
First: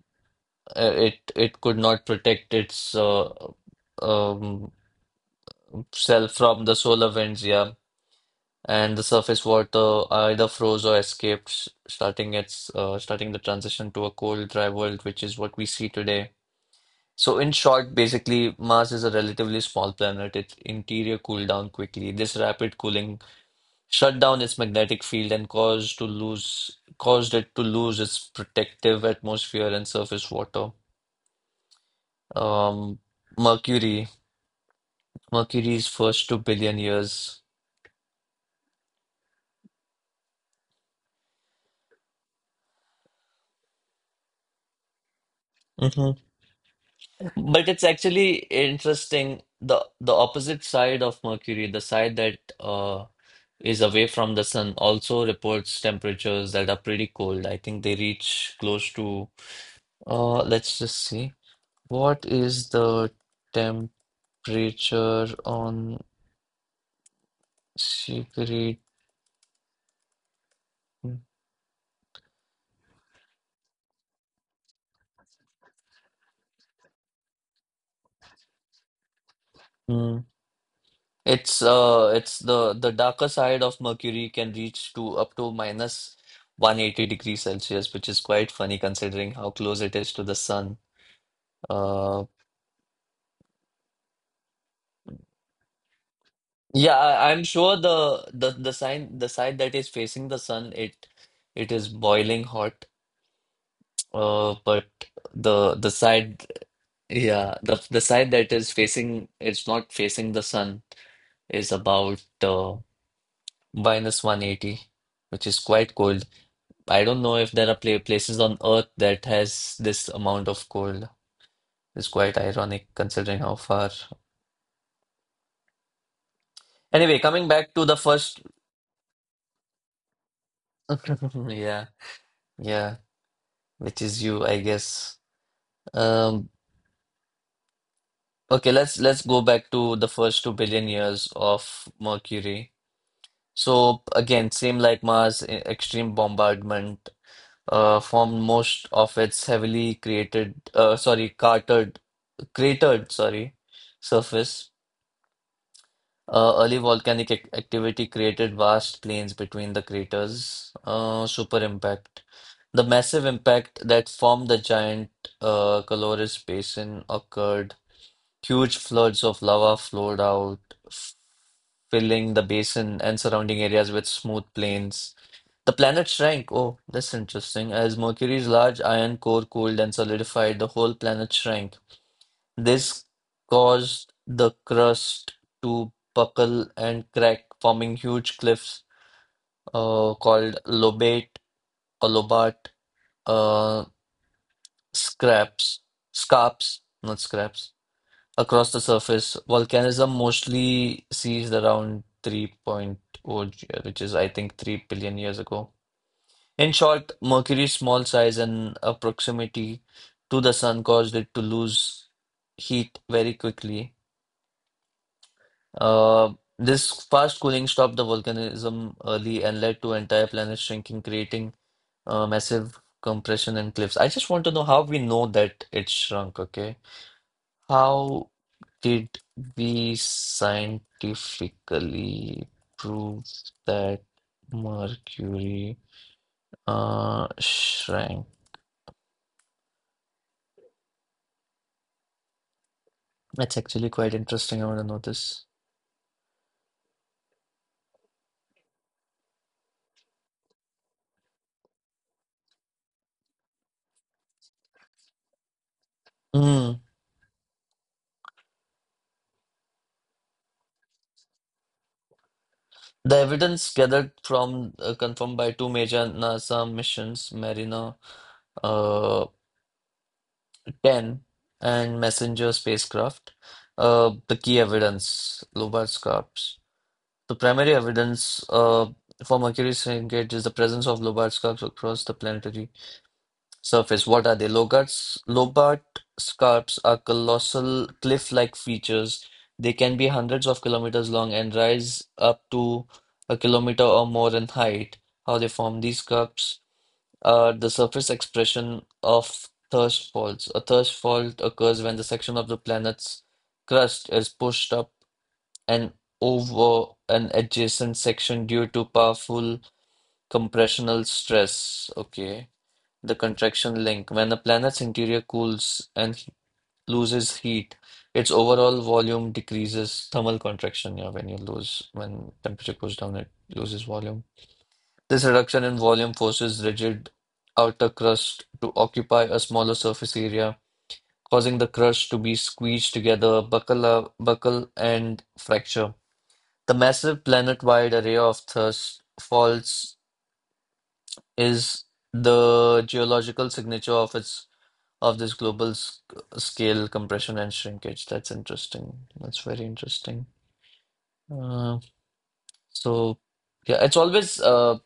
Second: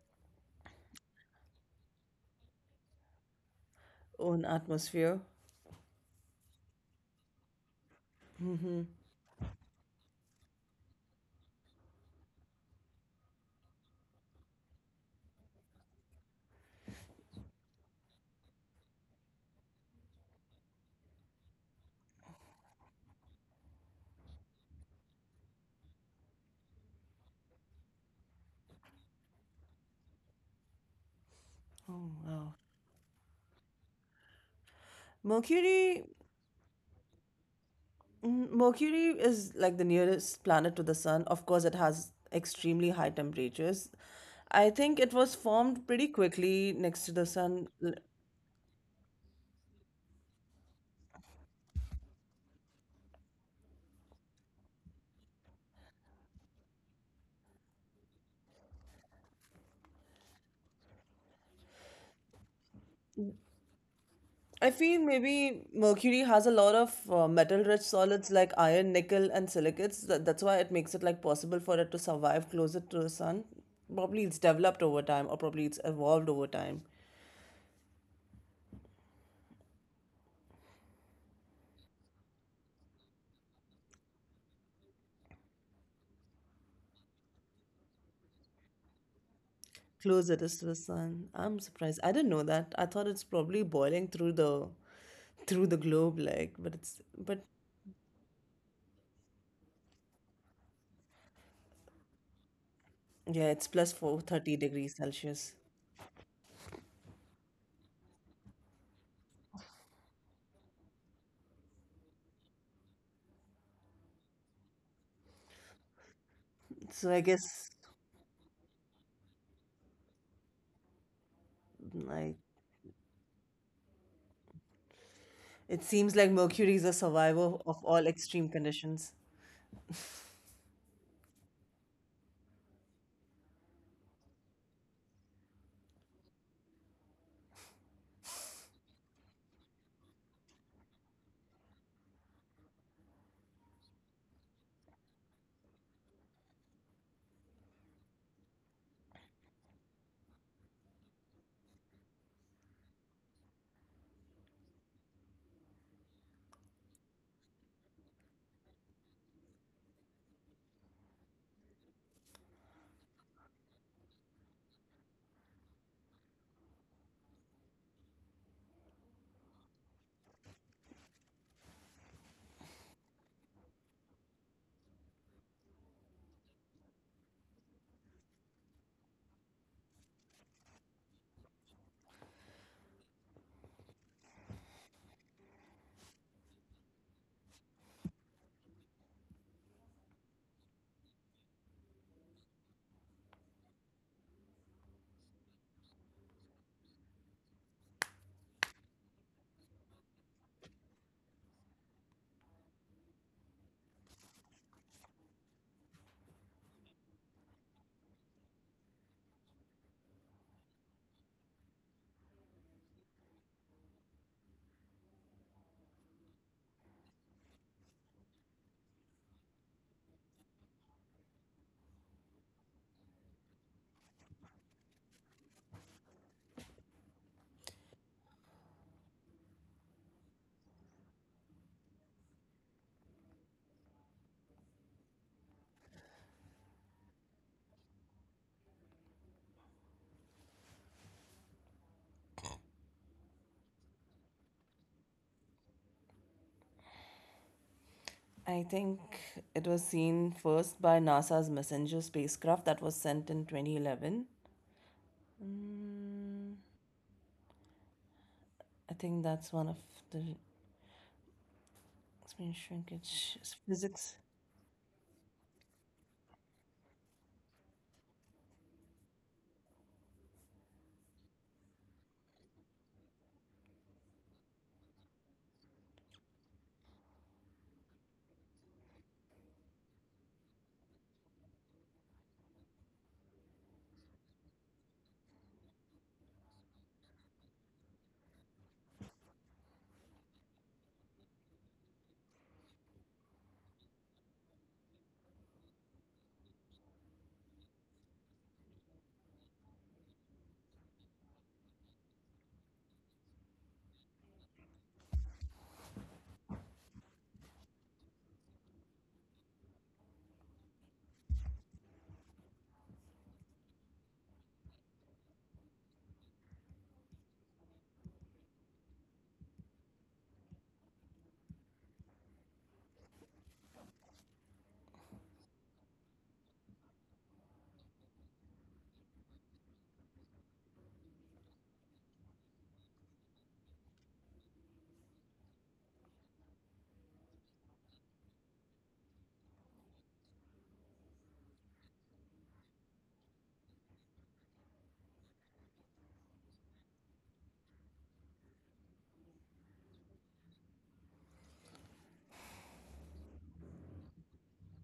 Speaker 1: uh, it it could not protect its uh,
Speaker 2: Own
Speaker 1: um,
Speaker 2: atmosphere.
Speaker 1: self from the solar winds, yeah, and the surface water either froze or escaped, s- starting its uh, starting the transition to a cold, dry world, which is what we see today. So, in short, basically, Mars is a relatively small planet. Its interior cooled down quickly. This rapid cooling shut down its magnetic field and caused to lose caused it to lose its protective atmosphere and surface water.
Speaker 2: Oh, wow.
Speaker 1: Um, Mercury. Mercury's
Speaker 2: Mercury
Speaker 1: first two billion years.
Speaker 2: Mm, Mercury is like the nearest planet to the sun. Of course, it has extremely high temperatures. I think it was formed
Speaker 1: hmm
Speaker 2: pretty quickly next to the
Speaker 1: But
Speaker 2: sun.
Speaker 1: it's
Speaker 2: L-
Speaker 1: actually interesting. The the opposite side of Mercury, the side that uh, is away from the sun, also reports temperatures that are pretty cold. I think they reach close to uh, let's just see. What is the
Speaker 2: I feel
Speaker 1: temperature
Speaker 2: maybe
Speaker 1: on
Speaker 2: Mercury has a lot of uh, metal-rich solids like
Speaker 1: Mercury.
Speaker 2: iron, nickel, and silicates. That, that's why it makes it like possible for it to survive closer to the sun. Probably it's developed over time, or probably it's evolved over time.
Speaker 1: Hmm. It's uh it's the the darker side of Mercury can reach to up to minus one hundred eighty degrees Celsius, which is quite funny considering how close it is to the
Speaker 2: Closer is to
Speaker 1: sun.
Speaker 2: the sun. I'm surprised.
Speaker 1: Uh
Speaker 2: I didn't know that. I thought it's probably boiling through the through the globe, like, but
Speaker 1: yeah,
Speaker 2: it's
Speaker 1: I, I'm
Speaker 2: but
Speaker 1: sure the the the sign the side that is facing the sun it it is boiling hot.
Speaker 2: yeah, it's plus four
Speaker 1: Uh
Speaker 2: thirty
Speaker 1: but
Speaker 2: degrees
Speaker 1: the
Speaker 2: Celsius.
Speaker 1: the side, yeah, the the side that is facing, it's not facing the sun, is about uh minus one hundred eighty, which is quite cold. I don't
Speaker 2: So
Speaker 1: know
Speaker 2: I
Speaker 1: if there are
Speaker 2: guess,
Speaker 1: pla places on Earth that has this amount of cold. It's quite
Speaker 2: like,
Speaker 1: ironic considering how far.
Speaker 2: it seems like Mercury is a
Speaker 1: Anyway, coming
Speaker 2: survivor
Speaker 1: back to
Speaker 2: of
Speaker 1: the
Speaker 2: all
Speaker 1: first,
Speaker 2: extreme conditions.
Speaker 1: yeah, yeah, which is you, I guess. Um, okay, let's let's go back to the first two billion years of Mercury. So again, same like Mars, e- extreme bombardment uh, formed most of its heavily created, uh, sorry, cartered, cratered, sorry, surface. Uh, early volcanic ac- activity created vast plains between the craters. Uh, super impact. The massive impact that formed the giant uh, Caloris Basin occurred. Huge floods of lava flowed out, f- filling the basin and surrounding areas with smooth plains. The planet shrank. Oh, that's interesting. As Mercury's large iron core cooled and solidified, the whole planet shrank. This caused the crust to buckle and crack, forming huge cliffs uh, called lobate or lobate, uh, scraps, scarps, not scraps, across the surface. Volcanism mostly ceased around 3.0, point oh, G- which is, I think, three billion years ago. In short, Mercury's small size and uh, proximity to the sun caused it to lose heat very quickly. Uh, this fast cooling stopped the volcanism early and led to entire planets shrinking, creating uh, massive compression and cliffs. I just want to know how we know that it shrunk, okay? How did we scientifically prove that Mercury uh, shrank? That's actually quite interesting. I want to know this.
Speaker 2: I think it was seen first by NASA's Messenger spacecraft that was sent in twenty eleven.
Speaker 1: Hmm.
Speaker 2: I think that's one of the, explain
Speaker 1: The
Speaker 2: shrinkage
Speaker 1: evidence
Speaker 2: is
Speaker 1: gathered
Speaker 2: physics
Speaker 1: from uh, confirmed by two major NASA missions, Mariner uh, ten and messenger spacecraft. Uh, the key evidence, Lobat's scarps. The primary evidence uh, for Mercury's shrinkage is the presence of Lobart scarps across the planetary surface. What are they? Logart's, Lobart scarps are colossal cliff-like features. They can be hundreds of kilometers long and rise up to a kilometer or more in height. How they form these scarps? Uh, the surface expression of thrust faults. A thrust fault occurs when the section of the planet's crust is pushed up and over an adjacent section due to powerful compressional stress. Okay. The contraction link. When a planet's interior cools and he- loses heat, its overall volume decreases. Thermal contraction, yeah, when you lose, when temperature goes down, it loses volume. This reduction in volume forces rigid outer crust to occupy a smaller surface area, causing the crust to be squeezed together, buckle, up- buckle and fracture. The massive planet-wide array of thrust faults is the geological signature of its of this global sc- scale compression and shrinkage. That's interesting. That's very interesting. Uh, so yeah, it's always, uh,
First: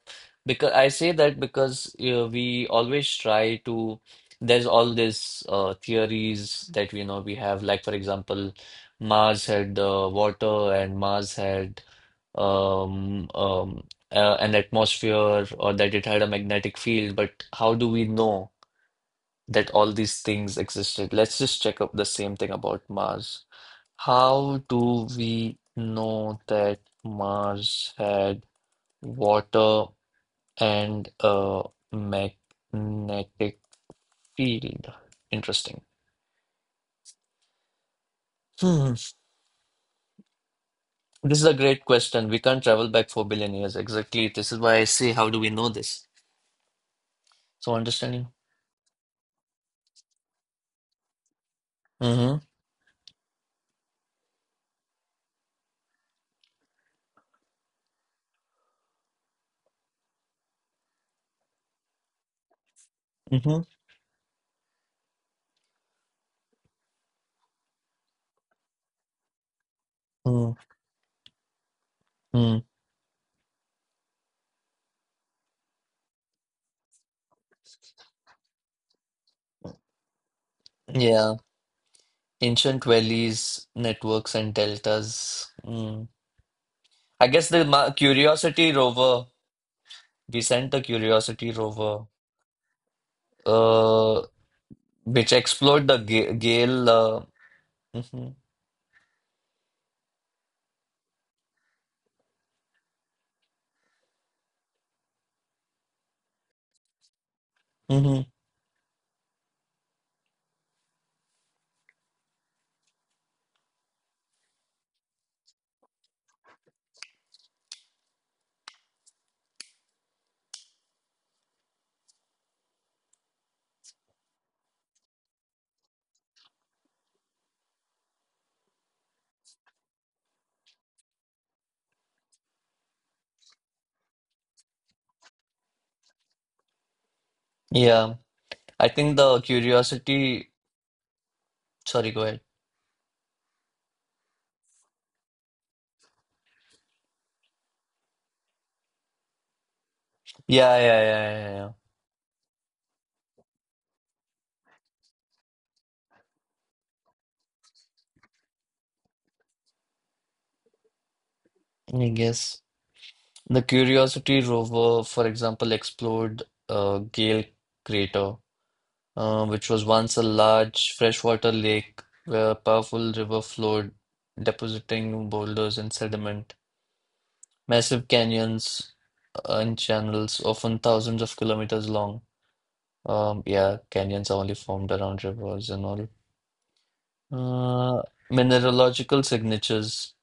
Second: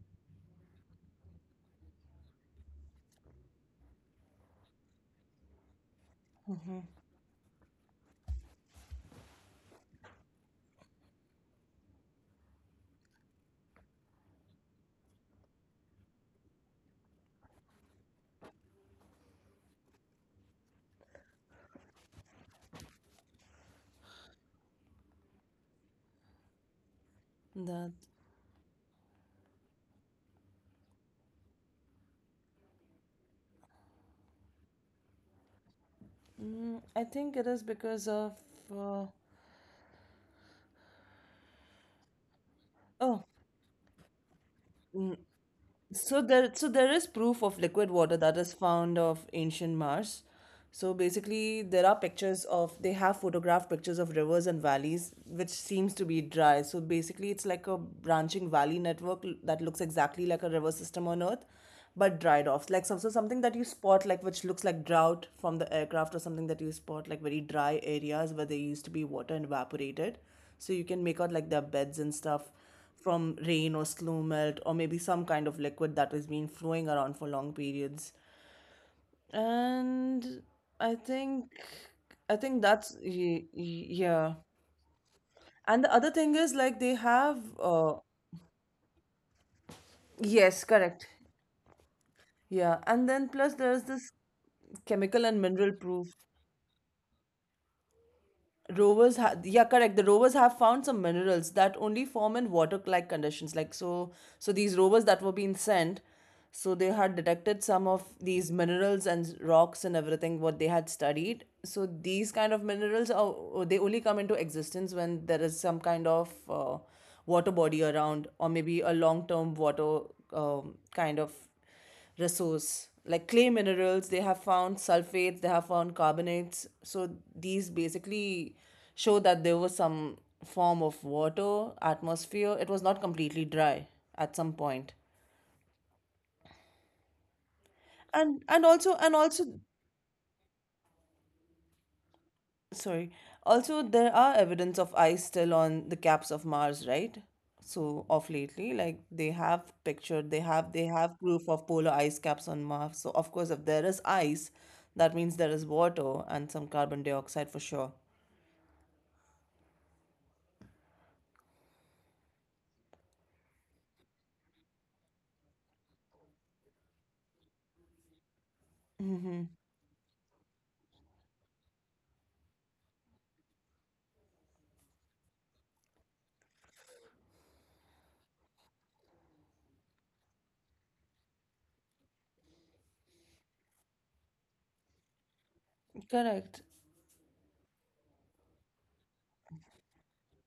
Speaker 1: because I say that because uh, we always try to, there's all these uh, theories that you know we have. Like for example, Mars had uh, water and Mars had um, um, uh, an atmosphere, or that it had a magnetic field. But how do we know that all these things existed? Let's just check up the same thing about Mars. How do we know that Mars
Speaker 2: that.
Speaker 1: had water? and uh, magnetic field. Interesting.
Speaker 2: Mm, I think it is because of, uh,
Speaker 1: Hmm. This is a great question. We can't travel
Speaker 2: oh,
Speaker 1: back four billion years. Exactly. This is why I say, how do we know this?
Speaker 2: So there, so there is proof of
Speaker 1: So,
Speaker 2: liquid water
Speaker 1: understanding.
Speaker 2: that is found of ancient Mars. So basically, there are
Speaker 1: Mm-hmm.
Speaker 2: pictures of they have photographed pictures of rivers and valleys, which seems to be dry. So basically, it's like a branching valley network l- that looks exactly like a river system on Earth, but dried off. Like some, so something that you
Speaker 1: Mm-hmm.
Speaker 2: spot, like which looks like drought from the aircraft, or something that you spot, like very dry areas where there used to be water and evaporated.
Speaker 1: mm
Speaker 2: So you can make out like their beds and stuff
Speaker 1: Mm.
Speaker 2: from rain or slow melt or maybe some kind of liquid that has been flowing around for long periods. And i
Speaker 1: Yeah.
Speaker 2: think i think
Speaker 1: Ancient
Speaker 2: that's y-
Speaker 1: valleys,
Speaker 2: y- yeah.
Speaker 1: networks, and deltas.
Speaker 2: And the
Speaker 1: Mm.
Speaker 2: other thing is like they
Speaker 1: I
Speaker 2: have
Speaker 1: guess the Ma
Speaker 2: uh
Speaker 1: Curiosity rover, we
Speaker 2: yes,
Speaker 1: sent the
Speaker 2: correct,
Speaker 1: Curiosity rover,
Speaker 2: yeah. And then plus there's this
Speaker 1: uh, which
Speaker 2: chemical and mineral
Speaker 1: explored the
Speaker 2: proof.
Speaker 1: Ga- Gale. Uh, hmm
Speaker 2: Rovers have Yeah, correct, the rovers have found some minerals that only form in water like conditions, like. So so these rovers that were being sent, so they had detected some of
Speaker 1: hmm
Speaker 2: these minerals and rocks and everything what they had studied. So these kind of minerals are, oh, they only come into existence when there is some kind of uh, water body around, or maybe a long term water, um, kind of resource. Like clay minerals, they have found sulfates, they have found carbonates. So these basically show that there was some form of water, atmosphere. It was not completely dry at some point.
Speaker 1: Yeah.
Speaker 2: And and
Speaker 1: I
Speaker 2: also and
Speaker 1: think the
Speaker 2: also
Speaker 1: curiosity, sorry, go ahead.
Speaker 2: Sorry. Also, there are evidence of ice still on the caps of Mars, right? So, of lately, like they have pictured, they have
Speaker 1: Yeah,
Speaker 2: they have proof
Speaker 1: yeah,
Speaker 2: of
Speaker 1: yeah,
Speaker 2: polar ice caps on Mars. So, of course, if there is ice, that means there is water and some carbon dioxide for sure.
Speaker 1: yeah, yeah. I guess the Curiosity rover, for example, explored uh, Gale Crater, uh, which was once a large freshwater lake where a powerful river flowed, depositing boulders and sediment. Massive canyons and channels, often thousands of kilometers long. Um, yeah, canyons are only formed around rivers and all.
Speaker 2: Correct.
Speaker 1: Uh, Mineralogical signatures.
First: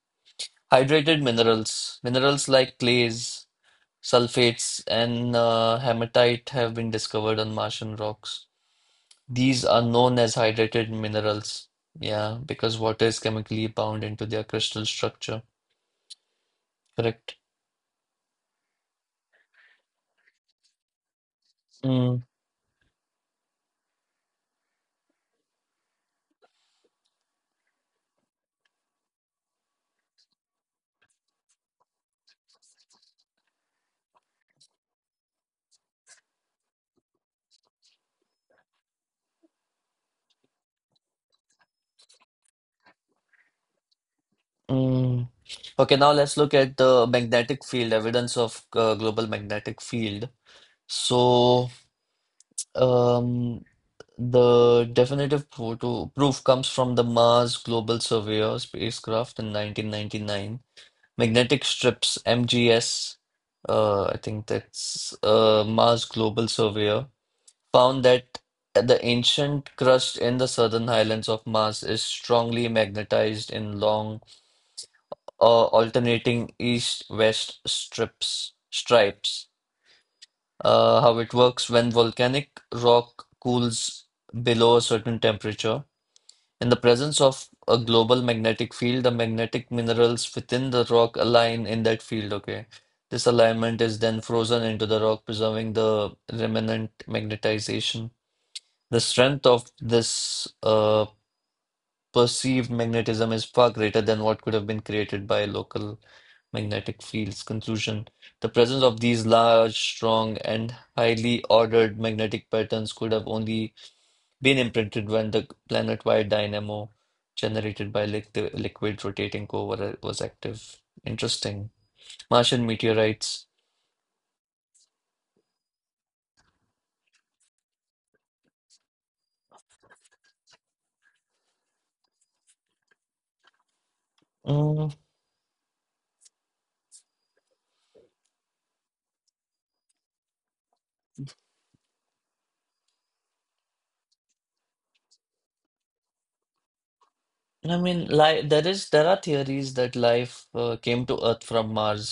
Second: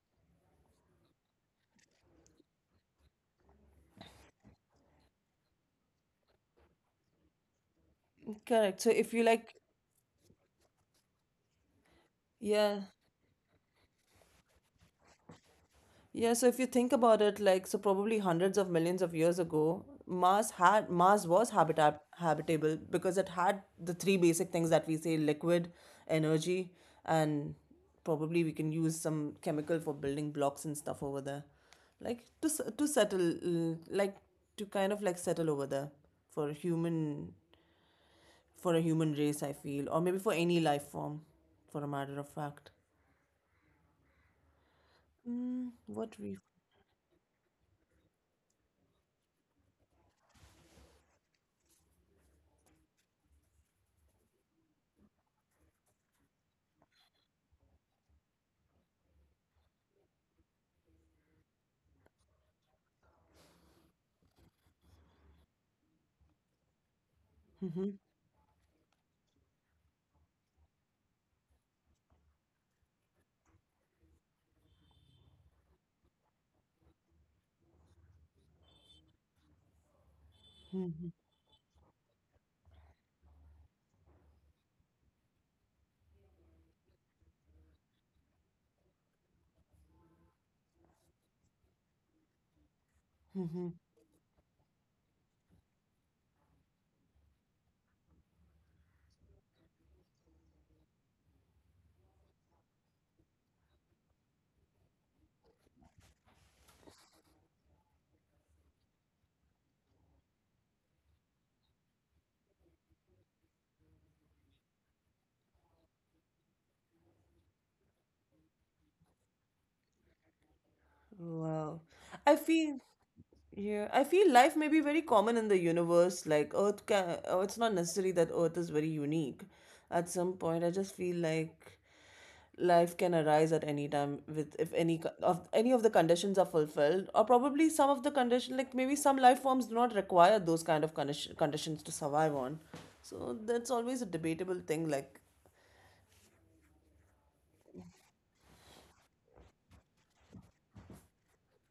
Speaker 1: Hydrated minerals, minerals like clays, sulfates, and uh, hematite have been discovered on Martian rocks.
Speaker 2: Correct. So, if you
Speaker 1: These are
Speaker 2: like,
Speaker 1: known as hydrated minerals. Yeah, because water
Speaker 2: yeah.
Speaker 1: is chemically bound into their crystal structure.
Speaker 2: Yeah, so if you think
Speaker 1: Correct.
Speaker 2: about it, like so probably hundreds of millions of years ago, Mars had Mars was
Speaker 1: Mm,
Speaker 2: habitat habitable because it had the three basic things that we say liquid, energy, and probably we can use some chemical for building blocks and stuff over there. Like to s- to settle mm, like to kind of like settle over there for a human for a human race, I feel, or maybe for any life form, for a matter of fact.
Speaker 1: mm. Okay,
Speaker 2: Mm,
Speaker 1: now let's
Speaker 2: what
Speaker 1: look
Speaker 2: we
Speaker 1: at the magnetic field, evidence of uh, global magnetic field. So, um, the definitive photo proof comes from the Mars Global Surveyor spacecraft in nineteen ninety-nine. Magnetic strips, M G S, uh, I think that's uh, Mars Global Surveyor, found that the ancient crust in the southern highlands of Mars is strongly magnetized in long, uh, alternating east-west strips stripes. Uh, how it works when volcanic rock cools below a certain temperature. In the presence of a global magnetic field, the magnetic minerals within the rock align in that field, okay? This alignment is then frozen into the rock, preserving the remnant magnetization. The strength of this uh, perceived magnetism is far greater than what could have been created by local magnetic fields. Conclusion: the presence of these large, strong, and highly ordered magnetic patterns could have only been imprinted when the planet-wide dynamo generated by liq- the liquid rotating core was active. Interesting.
Speaker 2: Wow.
Speaker 1: Martian
Speaker 2: I feel
Speaker 1: meteorites.
Speaker 2: Yeah, I feel life may be very common in the universe. Like Earth can, oh, it's not necessary that Earth is very unique. At some point, I just feel like life can arise at any time with
Speaker 1: Mm,
Speaker 2: if any co- of any of the conditions are fulfilled, or probably some of the condition, like maybe some life forms do not require those kind of condition, conditions to survive on. So that's always a debatable thing. Like
Speaker 1: I mean, li there is there are theories that life uh, came to Earth from Mars.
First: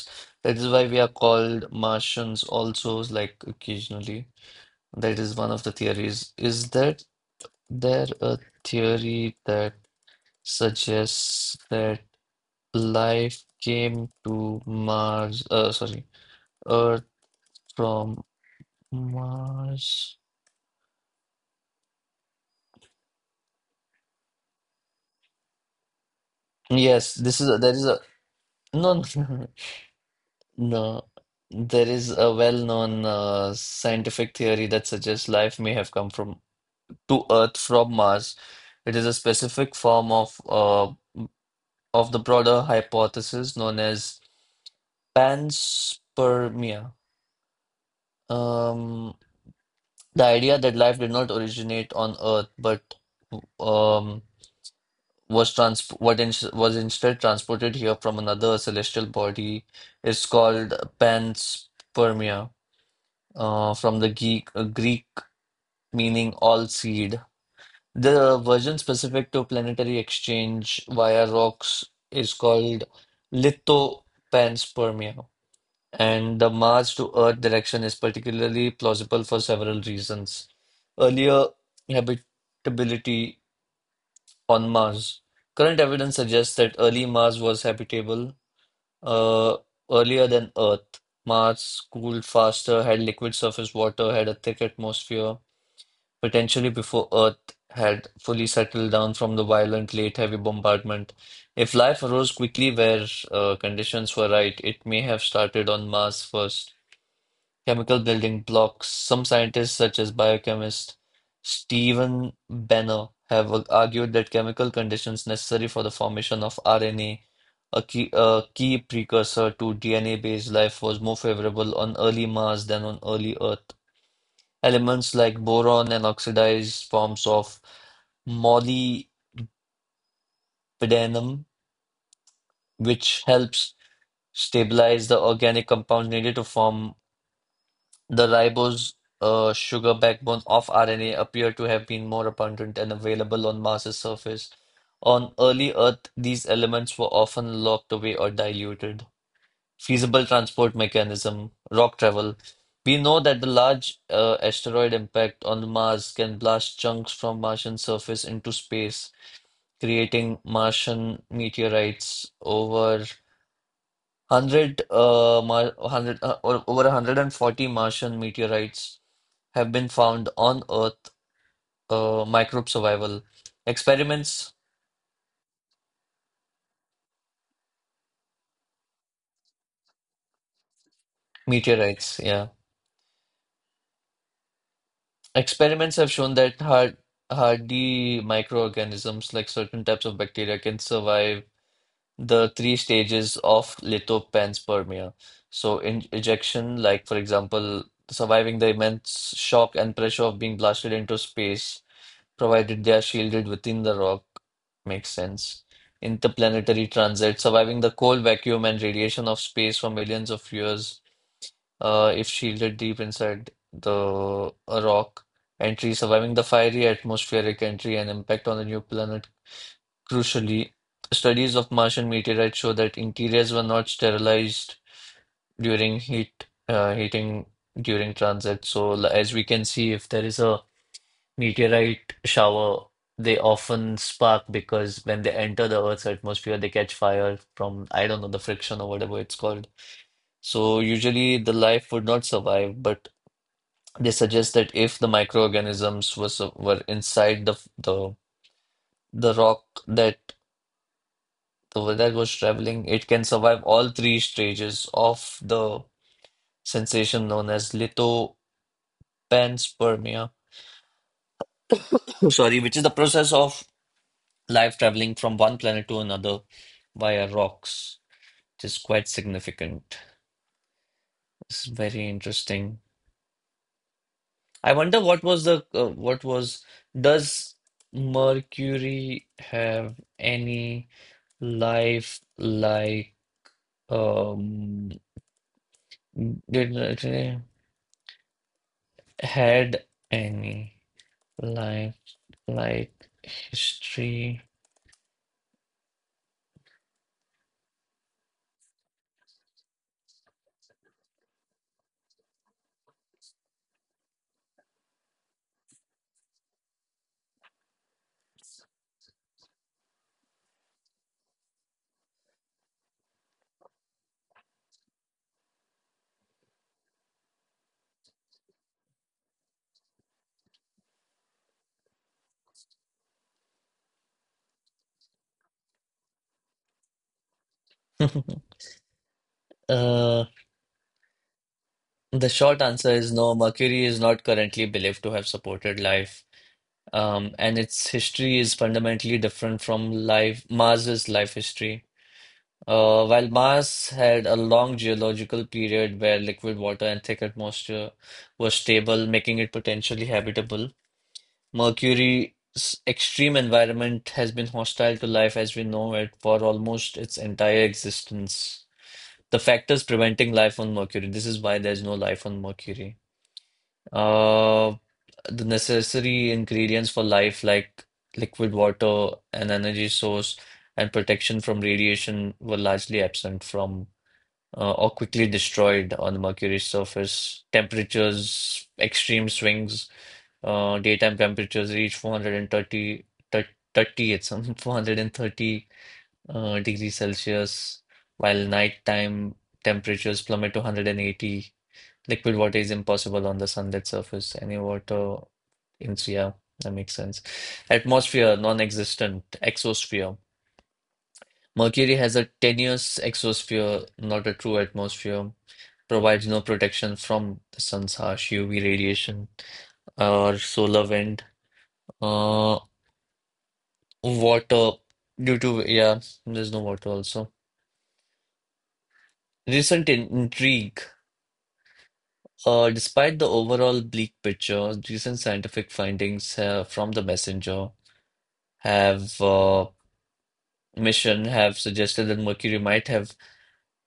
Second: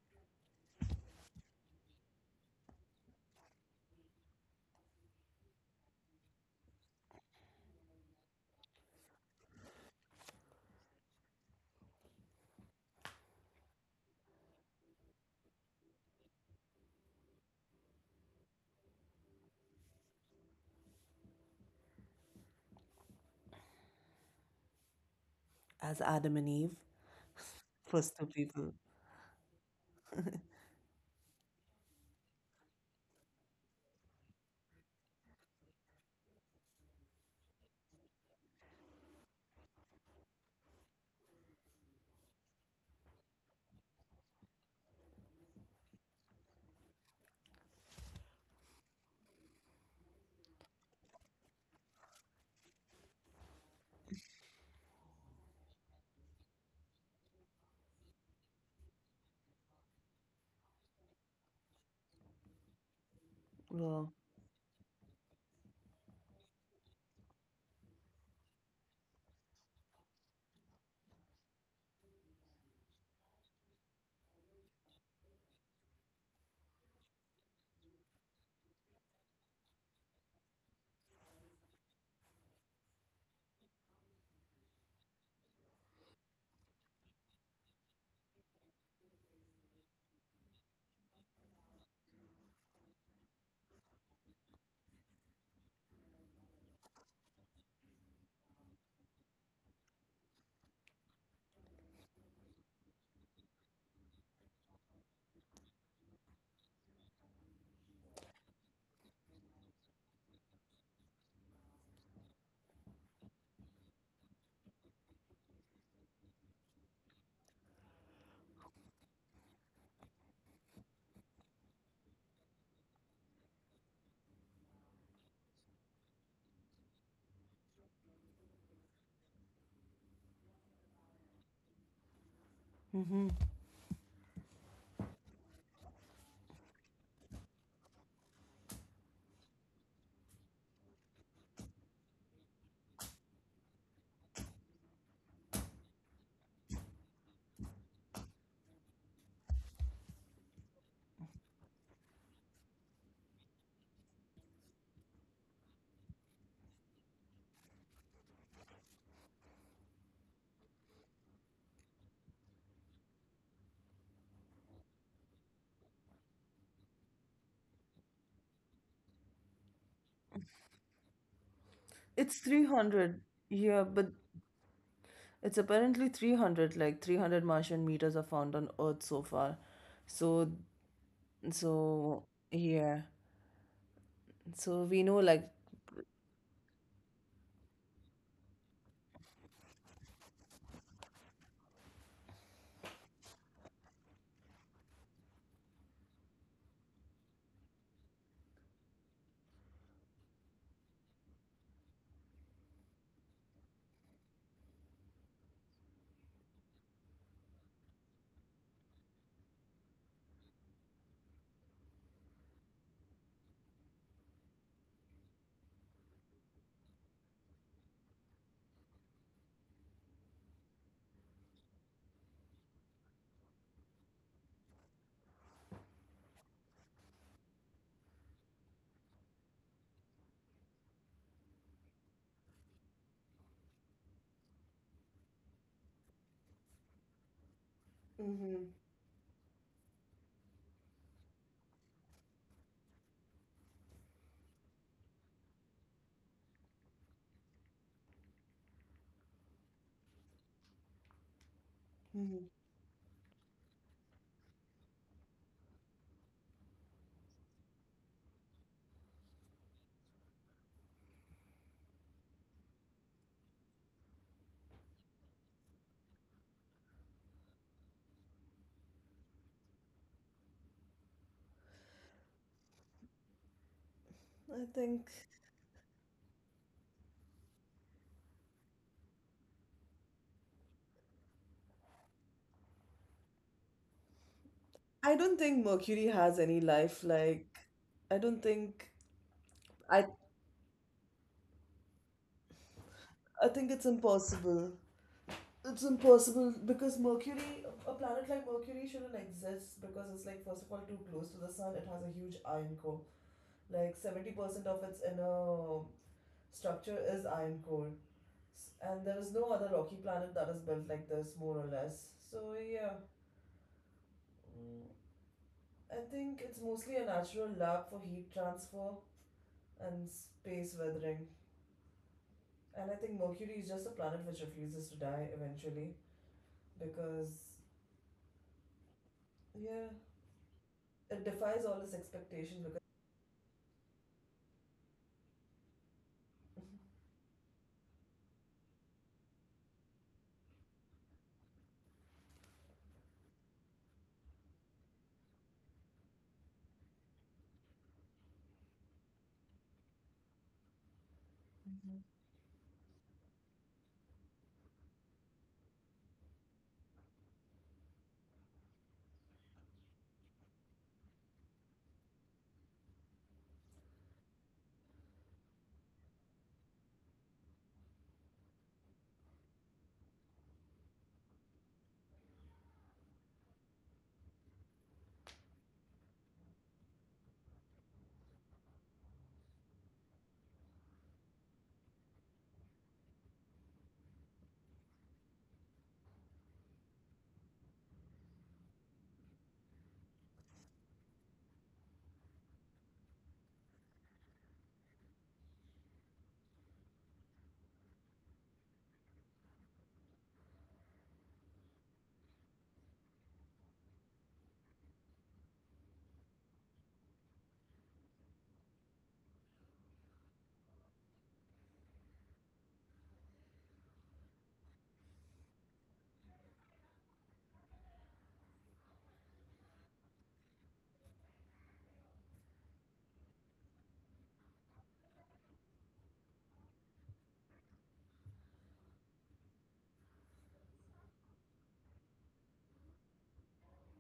Speaker 1: That is why we are called Martians also, like occasionally. That is one of the theories. Is that there a theory that suggests that life came to Mars, uh, sorry, Earth? From Mars.
Speaker 2: as Adam and Eve,
Speaker 1: Yes, this is a, there is a
Speaker 2: first two people.
Speaker 1: no. No. There is a well-known uh, scientific theory that suggests life may have come from to Earth from Mars. It is a specific form of uh, of the broader hypothesis known as panspermia. Um, the idea that life did not originate on Earth, but um, was trans what ins was instead transported here from another celestial body is called panspermia, uh,
Speaker 2: Yeah.
Speaker 1: from the Greek, Greek meaning all seed. The version specific to planetary exchange via rocks is called lithopanspermia, and the Mars to Earth direction is particularly plausible for several reasons. Earlier habitability on Mars. Current evidence suggests that early Mars was habitable uh, earlier than Earth. Mars cooled faster, had liquid surface water, had a thick atmosphere, potentially before Earth had fully settled down from the violent late heavy bombardment. If life arose quickly where uh, conditions were right, it may have started on Mars first. Chemical building blocks. Some scientists, such as biochemist Stephen Benner, have ar- argued that chemical conditions necessary for the formation of R N A, a a key, a key precursor to D N A-based life, was more favorable on early Mars than on early Earth. Elements like boron and oxidized forms of molybdenum, which helps stabilize the organic compound needed to form the ribose uh, sugar backbone of R N A appear to have been more abundant and available on Mars's surface. On early Earth, these elements were often locked away or diluted. Feasible transport mechanism, rock travel. We know that the large uh, asteroid impact on Mars can blast chunks from Martian surface into space, creating Martian meteorites over one hundred uh, mar one hundred uh, or over one hundred forty Martian meteorites have been found on Earth, uh,
Speaker 2: It's
Speaker 1: microbe survival
Speaker 2: three hundred. Yeah, but
Speaker 1: experiments,
Speaker 2: it's apparently three hundred, like three hundred Martian meters are found on Earth so far. So, so
Speaker 1: meteorites. Yeah,
Speaker 2: yeah. So we know like
Speaker 1: experiments have shown that hard, hardy microorganisms like certain types of bacteria can survive the three stages of lithopanspermia. So, in ejection, like for example, surviving the immense shock and pressure of being blasted into space provided they are shielded within the rock. Makes sense. Interplanetary transit, surviving the cold vacuum and radiation of space for millions of years, uh, if shielded deep inside the a rock. Entry, surviving the fiery atmospheric entry and impact on the new planet. Crucially, studies of Martian meteorites show that interiors were not sterilized during heat, uh, heating during transit. So, l- as we can see, if there is a meteorite shower, they often spark because when they enter the Earth's atmosphere, they catch fire from, I don't know, the friction or whatever it's called. So usually the life would not survive, but they suggest that if the microorganisms was were inside the the the rock that that was traveling, it can survive all three stages of the sensation known as lithopanspermia. Sorry, which is the process of life traveling from one planet to another via rocks, which is quite significant. It's very interesting.
Speaker 2: I
Speaker 1: I wonder
Speaker 2: think
Speaker 1: what was the uh, what was does Mercury have any life like, um
Speaker 2: I don't think Mercury has any
Speaker 1: did
Speaker 2: life like
Speaker 1: it
Speaker 2: I don't think
Speaker 1: had
Speaker 2: I
Speaker 1: any life like
Speaker 2: I think it's
Speaker 1: history?
Speaker 2: impossible. It's impossible because Mercury, a planet like Mercury shouldn't exist because it's like first of all too close to the sun. It has a huge iron core. Like seventy percent of its inner structure is iron core, S- and there is no other rocky planet that is built like this, more or less. So, yeah, mm, I think it's mostly a natural lab for heat transfer and space weathering. And I think Mercury is just a planet which refuses to die eventually because, yeah,
Speaker 1: Uh,
Speaker 2: it defies all its
Speaker 1: the
Speaker 2: expectations
Speaker 1: short
Speaker 2: because
Speaker 1: answer is no, Mercury is not currently believed to have supported life, um, and its history is fundamentally different from life Mars's life history. Uh, while Mars had a long geological period where liquid water and thick atmosphere were stable, making it potentially habitable, Mercury's extreme environment has been hostile to life as we know it for almost its entire existence. The factors preventing life on Mercury, this is why there's no life on Mercury. Uh, the necessary ingredients for life, like liquid water, an energy source, and protection from radiation, were largely absent from uh, or quickly destroyed on the Mercury's surface. Temperatures, extreme swings, uh, daytime temperatures reach four hundred thirty, thirty, thir- thirty, it's something four hundred thirty uh, degrees Celsius, while nighttime temperatures plummet to one hundred eighty. Liquid water is impossible on the sunlit surface. Any water in yeah, that makes sense. Atmosphere, non-existent. Exosphere. Mercury has a tenuous exosphere, not a true atmosphere. Provides no protection from the sun's harsh U V radiation or solar wind. Uh, Water, due to, yeah, there's no water also. Recent in intrigue. Uh, despite the overall bleak picture, recent scientific findings uh, from the messenger have uh, mission have suggested that Mercury might have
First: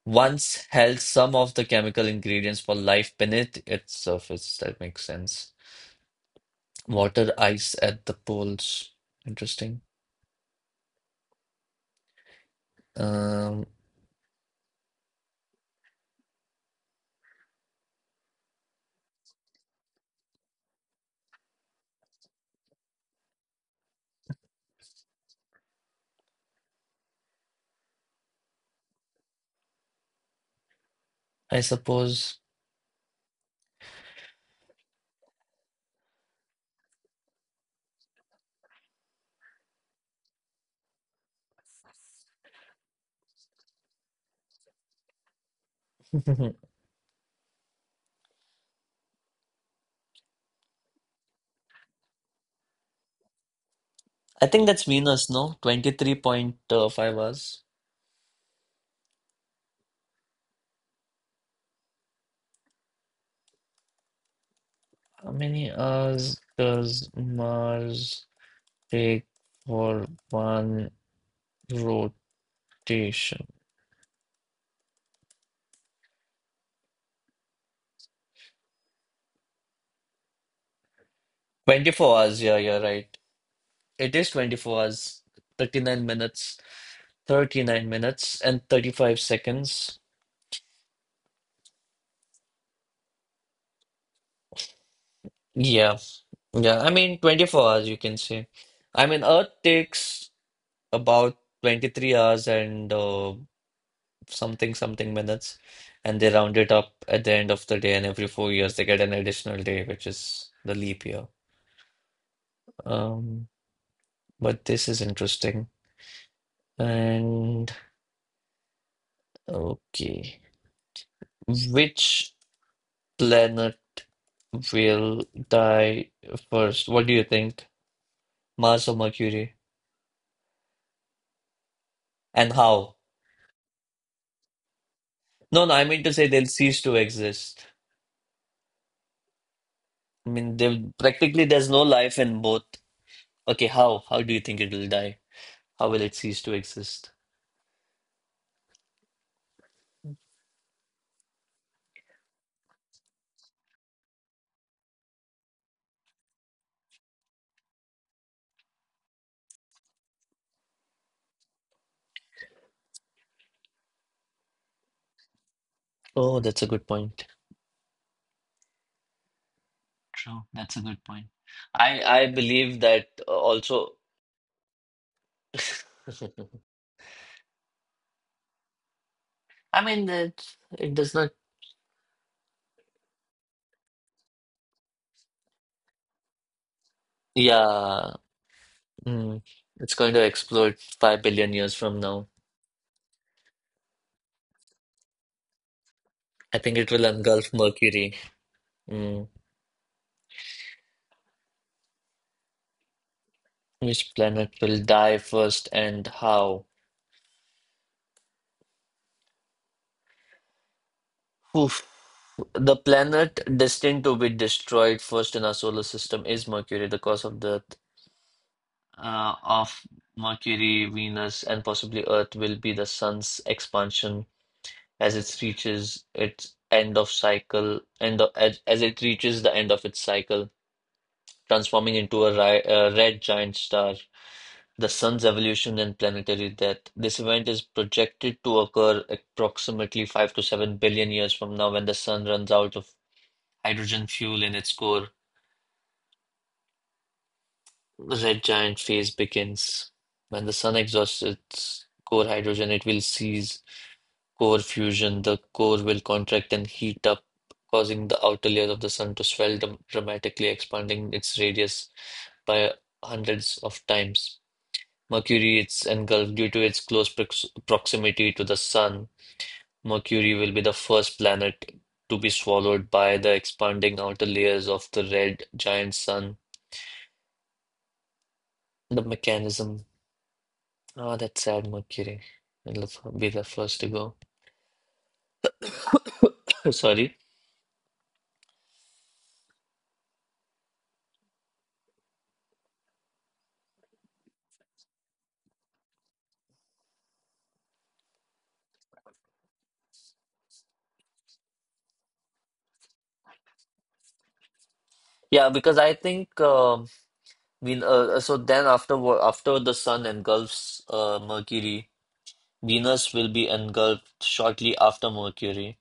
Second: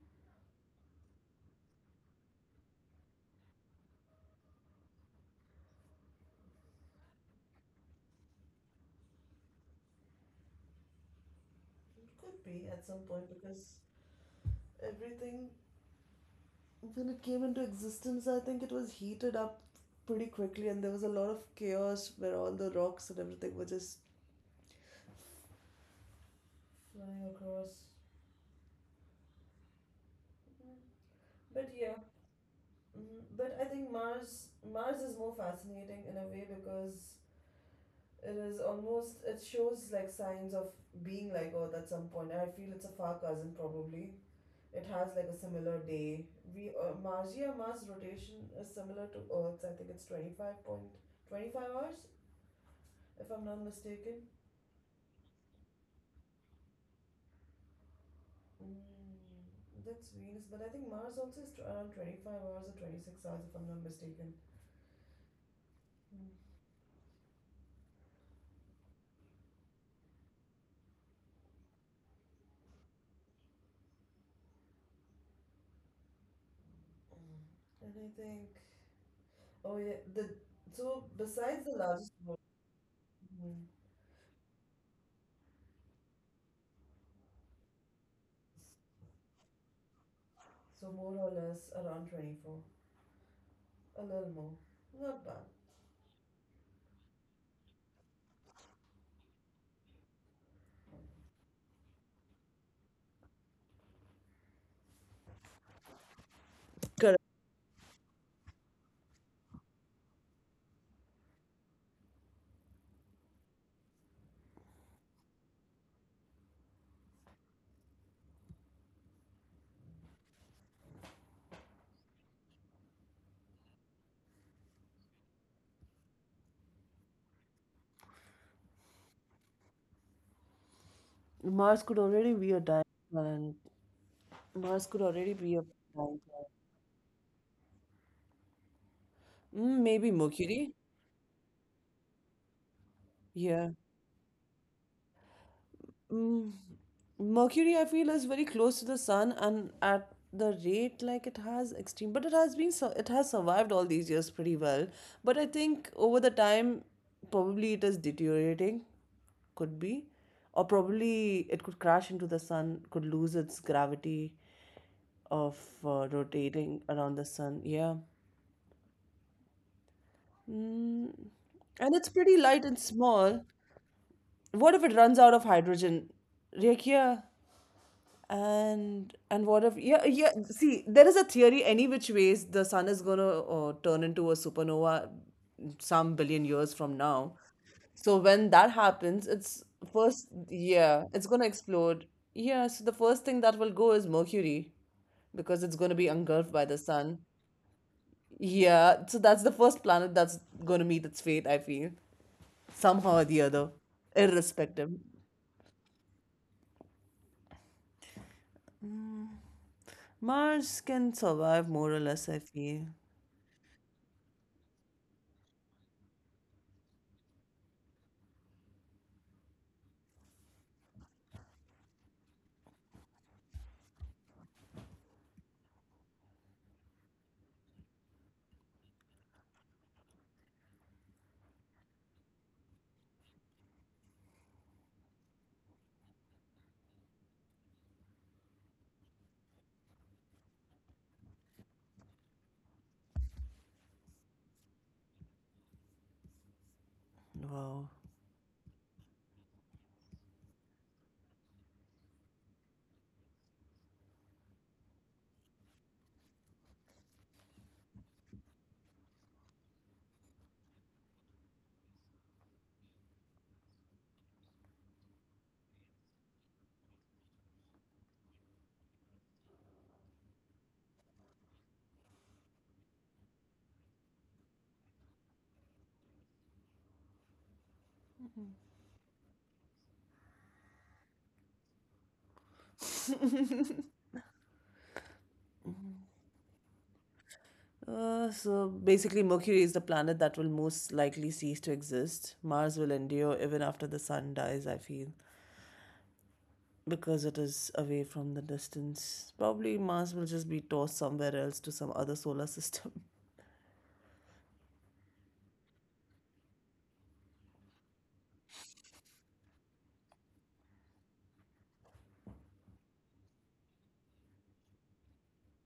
Speaker 1: once held some of the chemical ingredients for life beneath its surface. That makes sense. Water, ice at the poles. Interesting.
Speaker 2: it could be at some point
Speaker 1: Um,
Speaker 2: because everything when it came into existence, I think it was heated up pretty quickly, and there was a lot of chaos where all the rocks and everything were just flying across.
Speaker 1: I
Speaker 2: But yeah,
Speaker 1: suppose.
Speaker 2: mhm, but I think Mars Mars is more fascinating in a way because it is almost it shows like signs of being like Earth at some point. I feel it's a far cousin probably. It has like a similar day. We uh, Mars, yeah, Mars rotation is similar to Earth's. I think it's twenty five point twenty five hours if I'm not mistaken.
Speaker 1: I think that's Venus, no? twenty-three point five hours.
Speaker 2: Mm, that's Venus, but I think Mars also is tw- around twenty-five hours or twenty-six hours, if I'm not mistaken.
Speaker 1: How many
Speaker 2: Mm.
Speaker 1: hours does Mars take for one rotation?
Speaker 2: And I think, oh yeah, the so besides the largest
Speaker 1: twenty-four
Speaker 2: one,
Speaker 1: hours, yeah, you're right.
Speaker 2: mm,
Speaker 1: It is twenty-four hours, thirty-nine minutes, thirty-nine minutes, and thirty-five seconds.
Speaker 2: so more or less around twenty-four, a little more, not bad.
Speaker 1: Yeah, yeah, I mean twenty-four hours, you can say. I mean, Earth takes about twenty-three hours and uh, something, something minutes, and they round it up at
Speaker 2: Correct.
Speaker 1: the end of the day, and every four years they get an additional day, which is the leap year. Um, but this is interesting. And okay, which planet will die first? What do you think? Mars or Mercury?
Speaker 2: Mars could already
Speaker 1: And
Speaker 2: be a dying
Speaker 1: how?
Speaker 2: planet. Mars could already
Speaker 1: No,
Speaker 2: be
Speaker 1: no,
Speaker 2: a
Speaker 1: I mean to say
Speaker 2: dying
Speaker 1: they'll
Speaker 2: planet.
Speaker 1: cease to exist.
Speaker 2: Mm,
Speaker 1: I
Speaker 2: maybe
Speaker 1: mean, they
Speaker 2: Mercury.
Speaker 1: practically, there's no life in both. Okay,
Speaker 2: Yeah.
Speaker 1: how? How do you think it will die? How will it cease to
Speaker 2: Mm,
Speaker 1: exist?
Speaker 2: Mercury, I feel, is very close to the sun, and at the rate like it has extreme, but it has been su- it has survived all these years pretty well. But I think over the time, probably it is deteriorating, could be, or probably it could crash into the sun, could lose its gravity of uh,
Speaker 1: Oh, that's a good
Speaker 2: rotating
Speaker 1: point.
Speaker 2: around the sun. Yeah,
Speaker 1: True, that's a good
Speaker 2: mm,
Speaker 1: point. I
Speaker 2: and it's
Speaker 1: I
Speaker 2: pretty light
Speaker 1: believe
Speaker 2: and
Speaker 1: that uh,
Speaker 2: small.
Speaker 1: also.
Speaker 2: What if it runs out of hydrogen? Rekia. And and what
Speaker 1: I
Speaker 2: if
Speaker 1: mean
Speaker 2: yeah yeah
Speaker 1: that
Speaker 2: see
Speaker 1: it does
Speaker 2: there is
Speaker 1: not.
Speaker 2: a theory any which ways the sun is gonna uh, turn into a supernova some billion years from now.
Speaker 1: Yeah,
Speaker 2: So when that happens,
Speaker 1: mm,
Speaker 2: it's
Speaker 1: it's going to
Speaker 2: first
Speaker 1: explode
Speaker 2: yeah
Speaker 1: five
Speaker 2: it's
Speaker 1: billion
Speaker 2: gonna
Speaker 1: years from
Speaker 2: explode.
Speaker 1: now.
Speaker 2: Yeah, so the first thing that will go is Mercury because it's gonna be
Speaker 1: I
Speaker 2: engulfed
Speaker 1: think
Speaker 2: by
Speaker 1: it
Speaker 2: the
Speaker 1: will
Speaker 2: sun.
Speaker 1: engulf Mercury.
Speaker 2: Yeah,
Speaker 1: Mm.
Speaker 2: so that's the first planet that's gonna meet its fate. I feel somehow or the other,
Speaker 1: Which planet will
Speaker 2: irrespective.
Speaker 1: die first and how?
Speaker 2: Mars can survive more or less. I
Speaker 1: Oof.
Speaker 2: feel
Speaker 1: The planet destined to be destroyed first in our solar system is Mercury. The cause of death uh, of Mercury, Venus, and possibly Earth will be the sun's expansion as it reaches its end of cycle, end of, as, as it reaches the end of its cycle, transforming into a ri uh, red giant star. The sun's evolution and planetary death. This event is projected to occur approximately five to seven billion years from now when the sun runs out of hydrogen fuel in its core.
Speaker 2: wow.
Speaker 1: The red giant phase begins. When the sun exhausts its core hydrogen, it will cease core fusion. The core will contract and heat up, causing the outer layers of the sun to swell dram- dramatically, expanding its radius by hundreds of times. Mercury is engulfed due to its close prox proximity to the Sun. Mercury will be the first planet to be swallowed by the expanding outer layers of the red giant sun. The mechanism. Oh, that's sad, Mercury. It'll f- be the first to go. Sorry.
Speaker 2: Uh, so basically, Mercury is the planet that will most likely cease to exist. Mars will endure even after the sun dies, I feel, because it is away from the distance. Probably Mars will just be tossed somewhere else to some other solar system.
Speaker 1: Yeah, because I think, um Ven uh, uh, so then after wo- after the sun engulfs uh, Mercury, Venus will be engulfed shortly after Mercury.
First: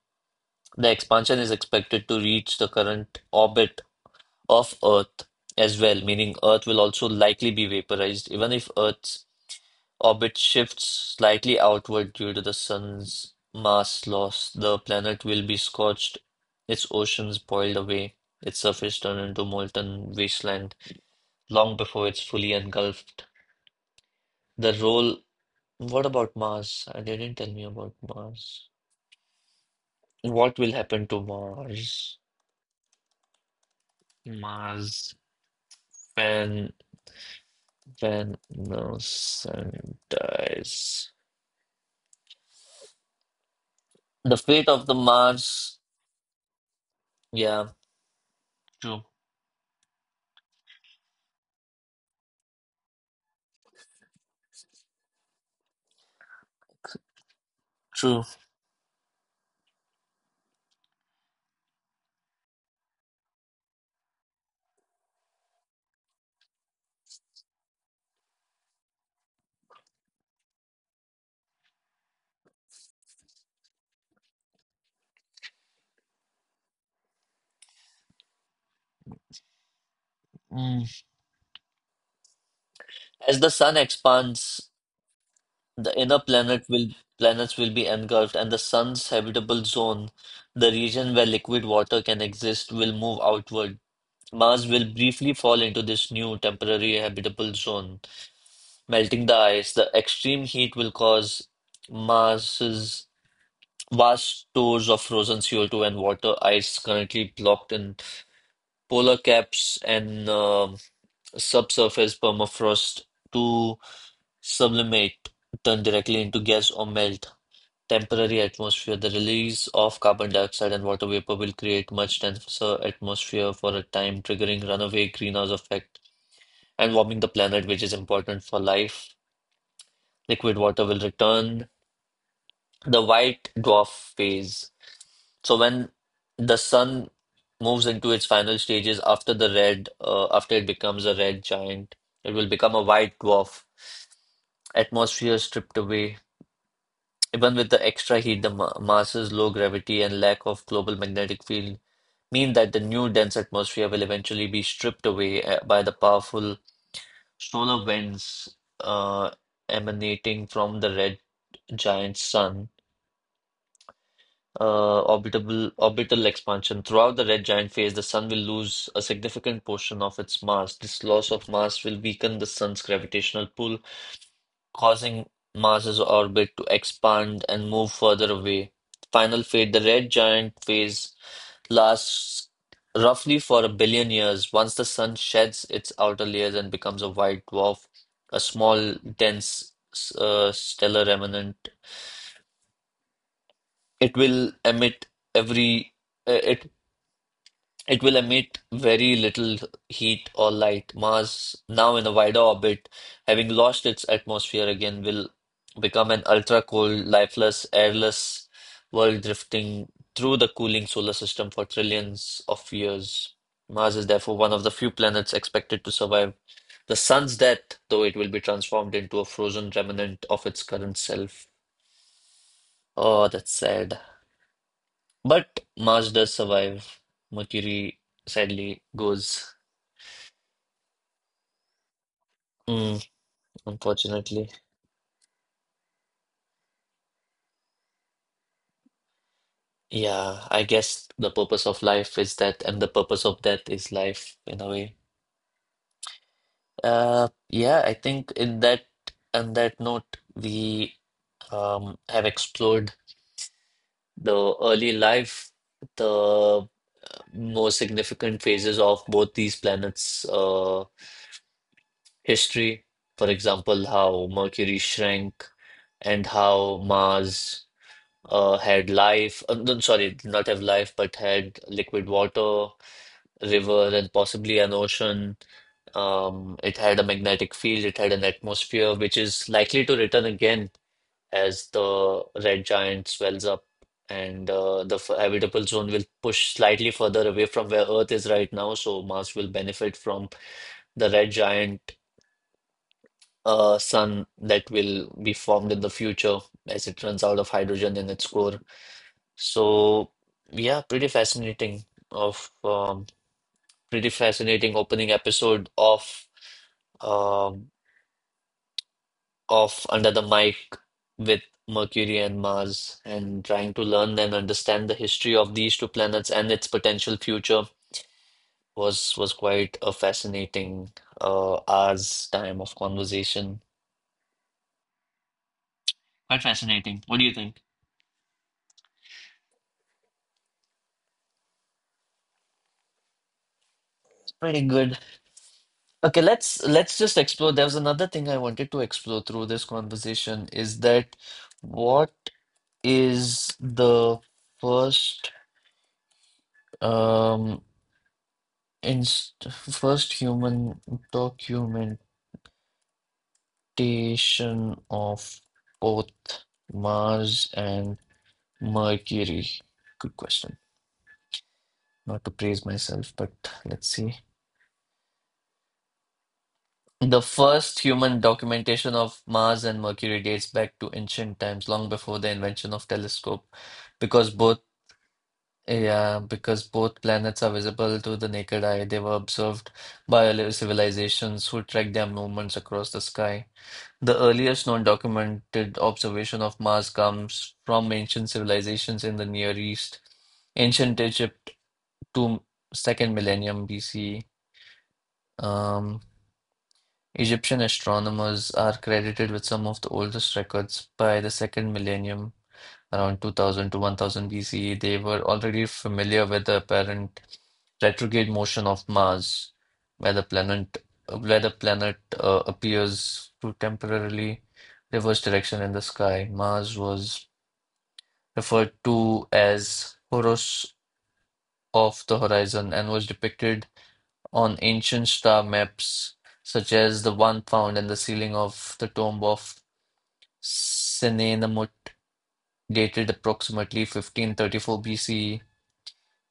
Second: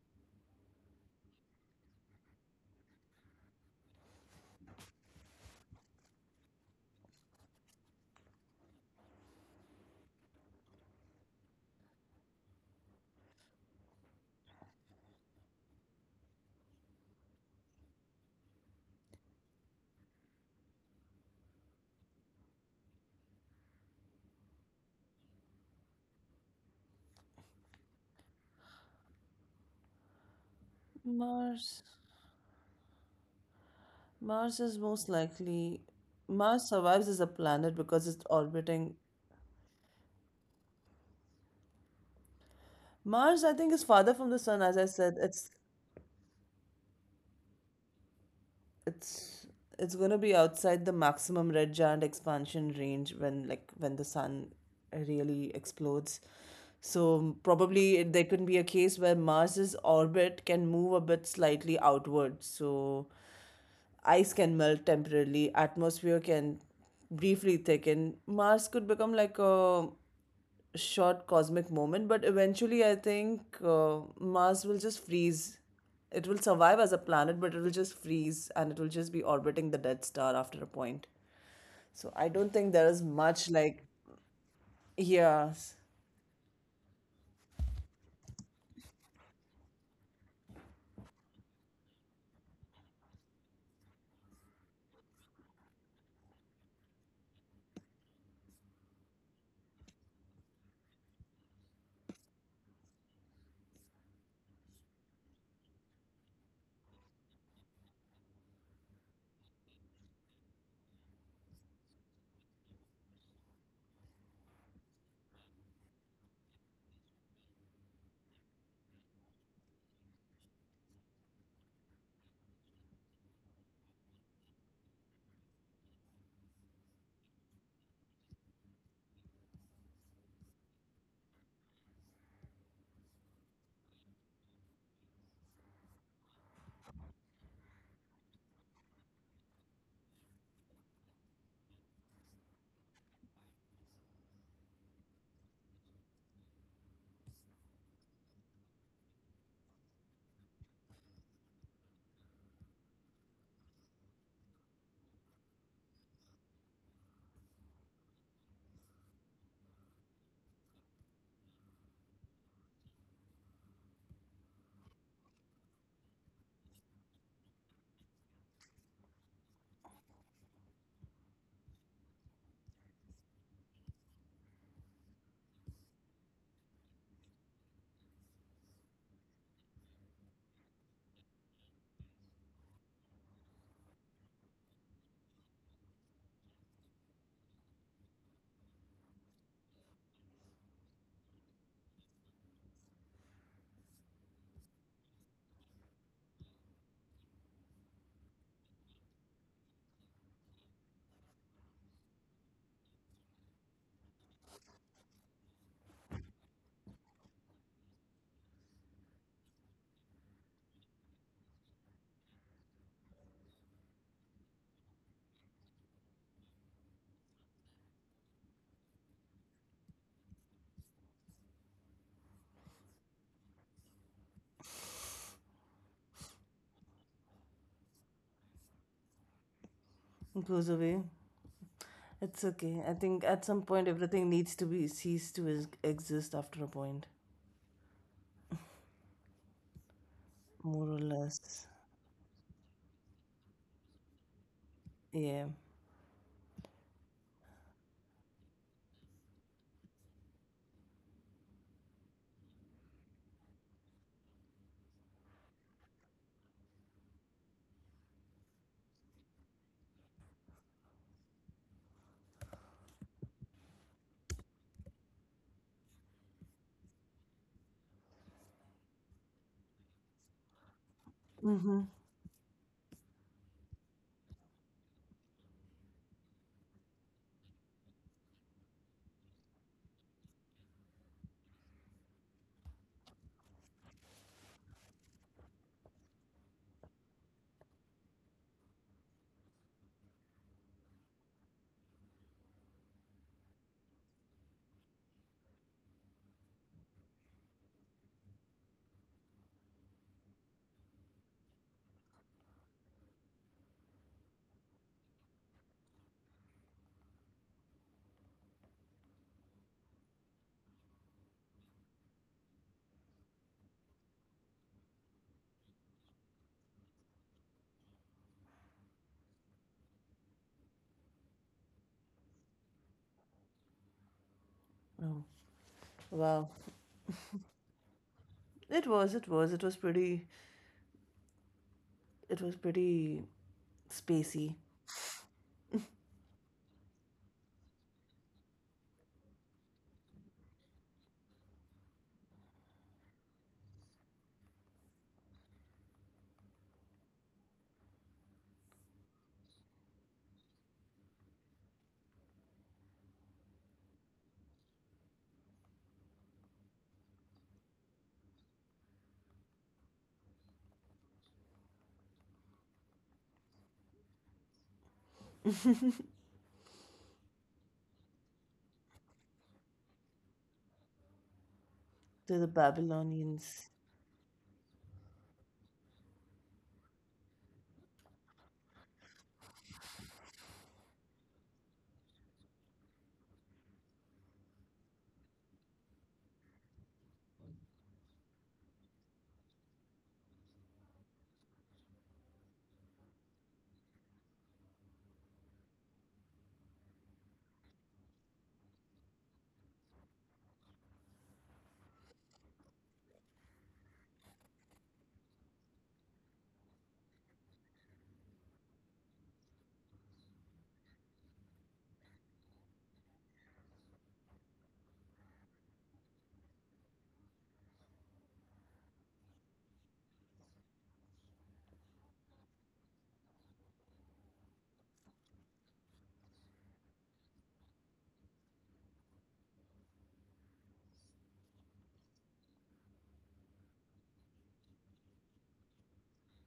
Speaker 1: The expansion is expected to reach the current orbit of Earth as well, meaning Earth will also likely be vaporized, even if Earth's orbit shifts slightly outward due to the sun's mass loss. The planet will be scorched, its oceans boiled away, its surface turned into molten wasteland long before it's fully engulfed. The role. What about Mars? I didn't tell me about Mars. What will happen to
Speaker 2: Mars.
Speaker 1: Mars?
Speaker 2: Mars is most
Speaker 1: Mars,
Speaker 2: likely. Mars
Speaker 1: when
Speaker 2: survives as a planet because it's
Speaker 1: when
Speaker 2: orbiting.
Speaker 1: the sun dies.
Speaker 2: Mars, I think, is farther from the sun.
Speaker 1: The
Speaker 2: As I
Speaker 1: fate
Speaker 2: said,
Speaker 1: of the
Speaker 2: it's
Speaker 1: Mars. Yeah, true,
Speaker 2: it's it's going to be outside the maximum red giant expansion range when like when the sun really explodes. So probably it- there
Speaker 1: true.
Speaker 2: could be a case where mars's orbit can move a bit slightly outward, so ice can melt temporarily, atmosphere can briefly thicken, mars could become like a short cosmic moment, but eventually I think uh, Mars will just freeze. It will survive as a planet, but it will just freeze and it will just be orbiting the Dead Star after a point.
Speaker 1: Mm.
Speaker 2: So I don't think there is
Speaker 1: As
Speaker 2: much
Speaker 1: the sun
Speaker 2: like,
Speaker 1: expands,
Speaker 2: yes,
Speaker 1: the inner planet will planets will be engulfed, and the sun's habitable zone, the region where liquid water can exist, will move outward. Mars will briefly fall into this new temporary habitable zone, melting the ice. The extreme heat will cause Mars's vast stores of frozen C O two and water ice currently blocked in polar caps and uh, subsurface permafrost to sublimate, turn directly into gas or melt. Temporary atmosphere. The release of carbon dioxide and water vapor will create much denser atmosphere for a time, triggering runaway greenhouse effect and warming the planet, which is important for life. Liquid water will return. The white dwarf phase. So when the sun moves into its final stages after the red, uh, after it becomes a red giant, it will become a white dwarf. Atmosphere stripped away. Even with the extra heat, the Ma- Mars's low gravity and lack of global magnetic field mean that the new dense atmosphere will eventually be stripped away uh, by the powerful solar winds uh, emanating from the red giant sun. Uh, orbital orbital expansion. Throughout the red giant phase, the sun will lose a significant portion of its mass. This loss of mass will weaken the sun's gravitational pull, causing Mars's orbit to expand and move further away. Final fate. The red giant phase lasts roughly for a billion years. Once the sun sheds its outer layers and becomes a white dwarf, a small, dense uh, stellar remnant, it will emit every. Uh, It It will emit very little heat or light. Mars, now in a wider orbit, having lost its atmosphere again, will become an ultra-cold, lifeless, airless world drifting through the cooling solar system for trillions of years. Mars is therefore one of the few planets expected to survive the sun's death, though it will be transformed into a frozen remnant of its current self. Oh, that's sad. But Mars does survive. Mercury sadly goes.
Speaker 2: it goes away. It's okay.
Speaker 1: Mm.
Speaker 2: I think at some point everything
Speaker 1: Unfortunately,
Speaker 2: needs to be ceased to is- exist after a point,
Speaker 1: yeah, I
Speaker 2: more
Speaker 1: guess
Speaker 2: or
Speaker 1: the purpose
Speaker 2: less.
Speaker 1: of life is death, and the purpose of death is life in a way.
Speaker 2: Yeah.
Speaker 1: Uh, yeah, I think in that on that note, we um, have explored the early life, the more significant phases of both these planets' uh, history. For example, how Mercury shrank and how Mars uh, had life. Uh, no, sorry, did not have life, but had liquid water river and possibly an ocean. Um, it had a magnetic field, it had an atmosphere, which is likely to return again as the red giant swells up and uh, the f- habitable zone will push slightly further away from where Earth is right now. So Mars will benefit from the red giant uh, sun that will be formed in the future as it runs out of hydrogen in its core. So, yeah, pretty fascinating of um, pretty fascinating opening episode of um, off Under the Mic with Mercury and Mars, and trying to learn and understand the history of these two planets and its potential future was was quite a fascinating uh hours time of conversation.
Speaker 2: Oh, wow.
Speaker 1: Quite fascinating. What do you think?
Speaker 2: It was, it was, it was pretty, it was pretty spacey.
Speaker 1: Pretty good. Okay, let's let's just explore. There was another thing I wanted to explore through this conversation is that what is the first um inst first human documentation of both Mars and Mercury. Good question. Not to praise myself, but let's see. The first human documentation of Mars and Mercury dates back to ancient times, long before
Speaker 2: To
Speaker 1: the
Speaker 2: the
Speaker 1: invention of telescope,
Speaker 2: Babylonians.
Speaker 1: because both yeah, because both planets are visible to the naked eye. They were observed by earlier civilizations who tracked their movements across the sky. The earliest known documented observation of Mars comes from ancient civilizations in the Near East, ancient Egypt to second millennium B C. Um, Egyptian astronomers are credited with some of the oldest records by the second millennium around two thousand to one thousand B C E. They were already familiar with the apparent retrograde motion of Mars, where the planet where the planet uh, appears to temporarily reverse direction in the sky. Mars was referred to as Horus of the horizon and was depicted on ancient star maps such as the one found in the ceiling of the tomb of Senenmut, dated approximately fifteen thirty-four B C E.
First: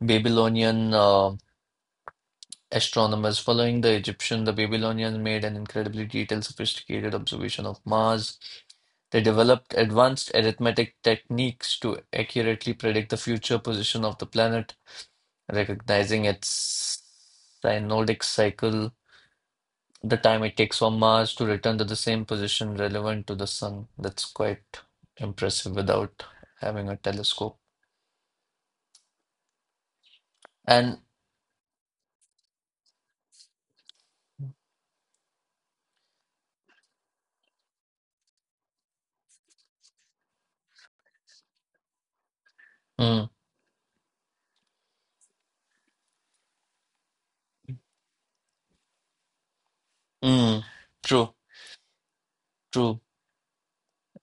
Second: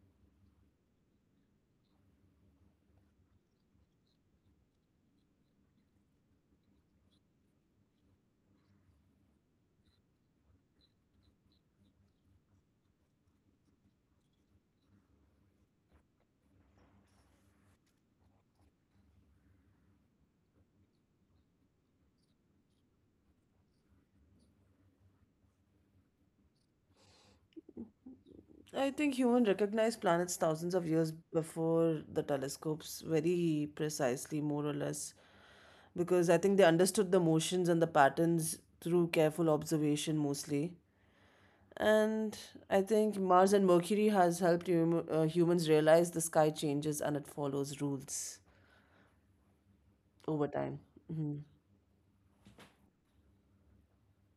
Speaker 1: Babylonian uh, astronomers. Following the Egyptian, the Babylonians made an incredibly detailed, sophisticated observation of Mars. They developed advanced arithmetic techniques to accurately predict the future position of the planet, recognizing its synodic cycle, the time it takes for Mars to return to the same position relevant to the Sun. That's quite impressive without having a telescope.
Speaker 2: I think humans recognized planets thousands of years
Speaker 1: And,
Speaker 2: before the telescopes, very precisely, more or less, because I think they understood the motions and the patterns through careful observation mostly. And I think
Speaker 1: mm,
Speaker 2: Mars and Mercury has helped hum- uh, humans realize the sky changes and it follows rules over
Speaker 1: mm,
Speaker 2: time.
Speaker 1: true, true.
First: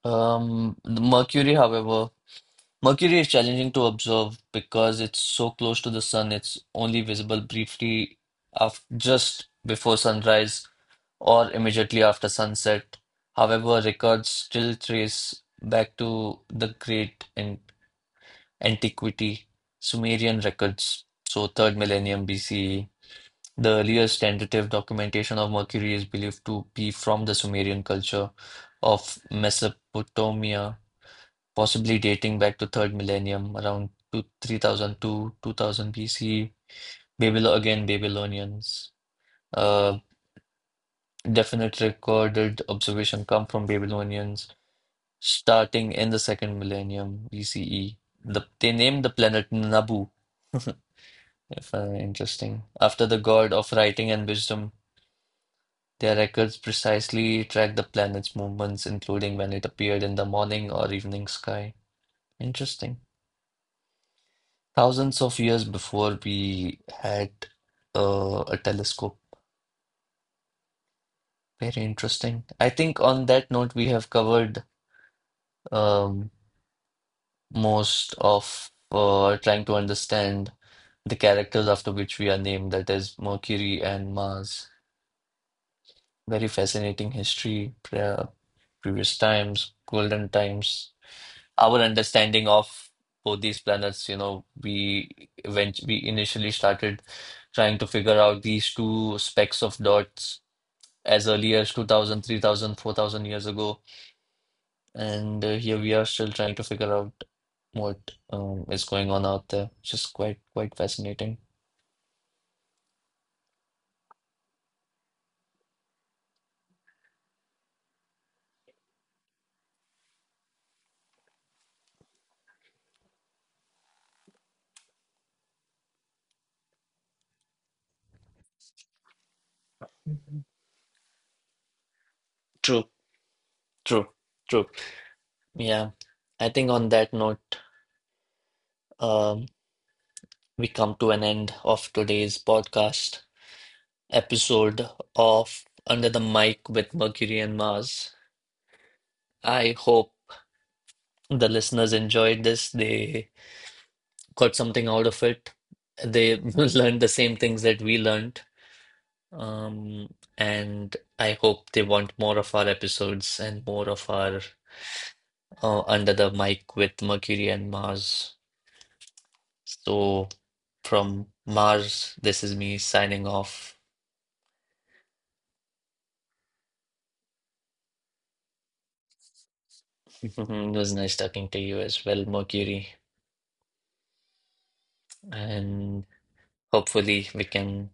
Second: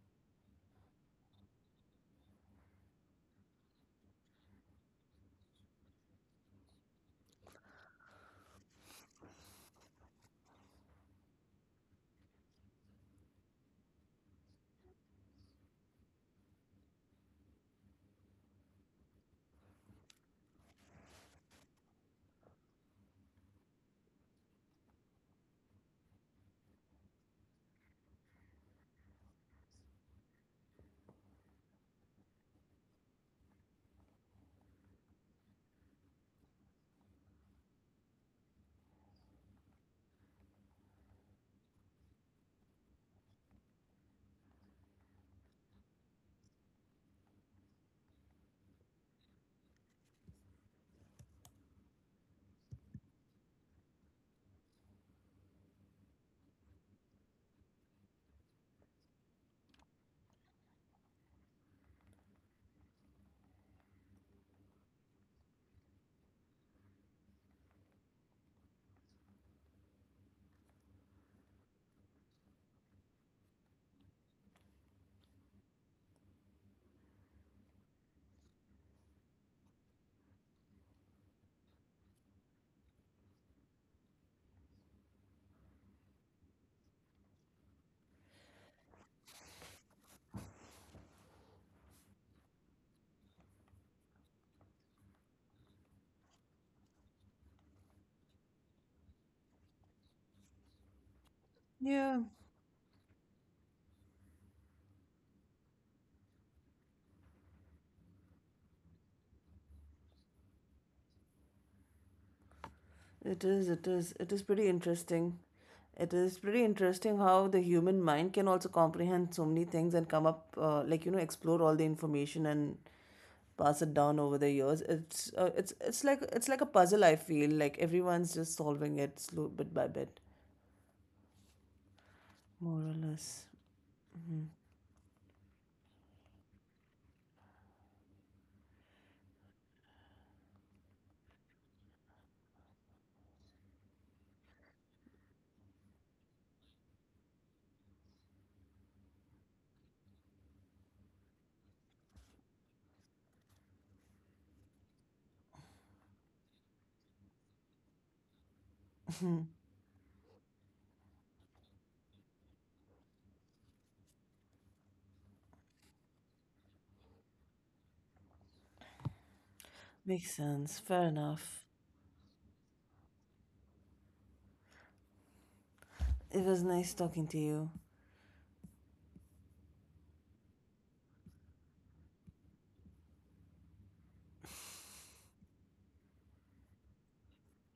Speaker 1: Um, the Mercury, however, Mercury is challenging to observe because it's so close to the sun. It's only visible briefly after, just before sunrise or immediately after sunset. However, records still trace back to the great and antiquity Sumerian records, so third millennium B C E. The earliest tentative documentation of Mercury is believed to be from the Sumerian culture of Mesopotamia, possibly dating back to third millennium, around two, three thousand two, two thousand B C. Babylon again, Babylonians. Uh, Definite recorded observation come from Babylonians starting in the second millennium B C E. The, they named the planet Nabu, if uh, interesting, after the god of writing and wisdom. Their records precisely track the planet's movements, including when it appeared in the morning or evening sky. Interesting. Thousands of years before we had uh, a telescope. Very interesting. I think on that note, we have covered um, most of uh, trying to understand the characters after which we are named, that is Mercury and Mars. Very fascinating history, pre- previous times, golden times. Our understanding of both these planets, you know, we when we initially started trying to figure out these two specks of dots as early as two
Speaker 2: Yeah.
Speaker 1: thousand, three thousand, four thousand years ago. And uh, here we are still trying to figure out what um, is going on out there. It's just quite, quite fascinating.
Speaker 2: It is, it is, it is pretty interesting. It is pretty interesting how the human mind can also comprehend so many things and come up, uh, like you know, explore all the information and pass it down over the years. It's uh, it's it's like it's like a puzzle. I feel like everyone's just solving it slow bit by bit,
Speaker 1: True,
Speaker 2: more or less.
Speaker 1: true, true. Yeah. I think on that note, um, we come to an end of today's podcast episode of Under the Mic with Mercury and Mars. I hope the listeners enjoyed this. They got something out of it. They learned the same things that we learned. Um, and I hope they want more of our episodes and more of our uh, Under the Mic with Mercury and Mars. So
Speaker 2: Makes sense. Fair
Speaker 1: from
Speaker 2: enough.
Speaker 1: Mars, this is me signing off.
Speaker 2: It was nice talking to you.
Speaker 1: It was nice talking to you as well, Mercury. And hopefully we can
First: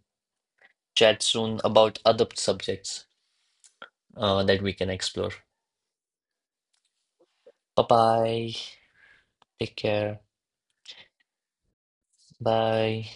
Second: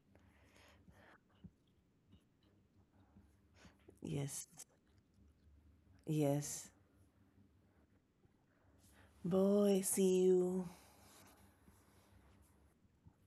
Speaker 1: chat soon about other subjects uh,
Speaker 2: Yes,
Speaker 1: that we can explore.
Speaker 2: yes.
Speaker 1: Bye bye. Take
Speaker 2: Boy, see
Speaker 1: care.
Speaker 2: you.
Speaker 1: Bye.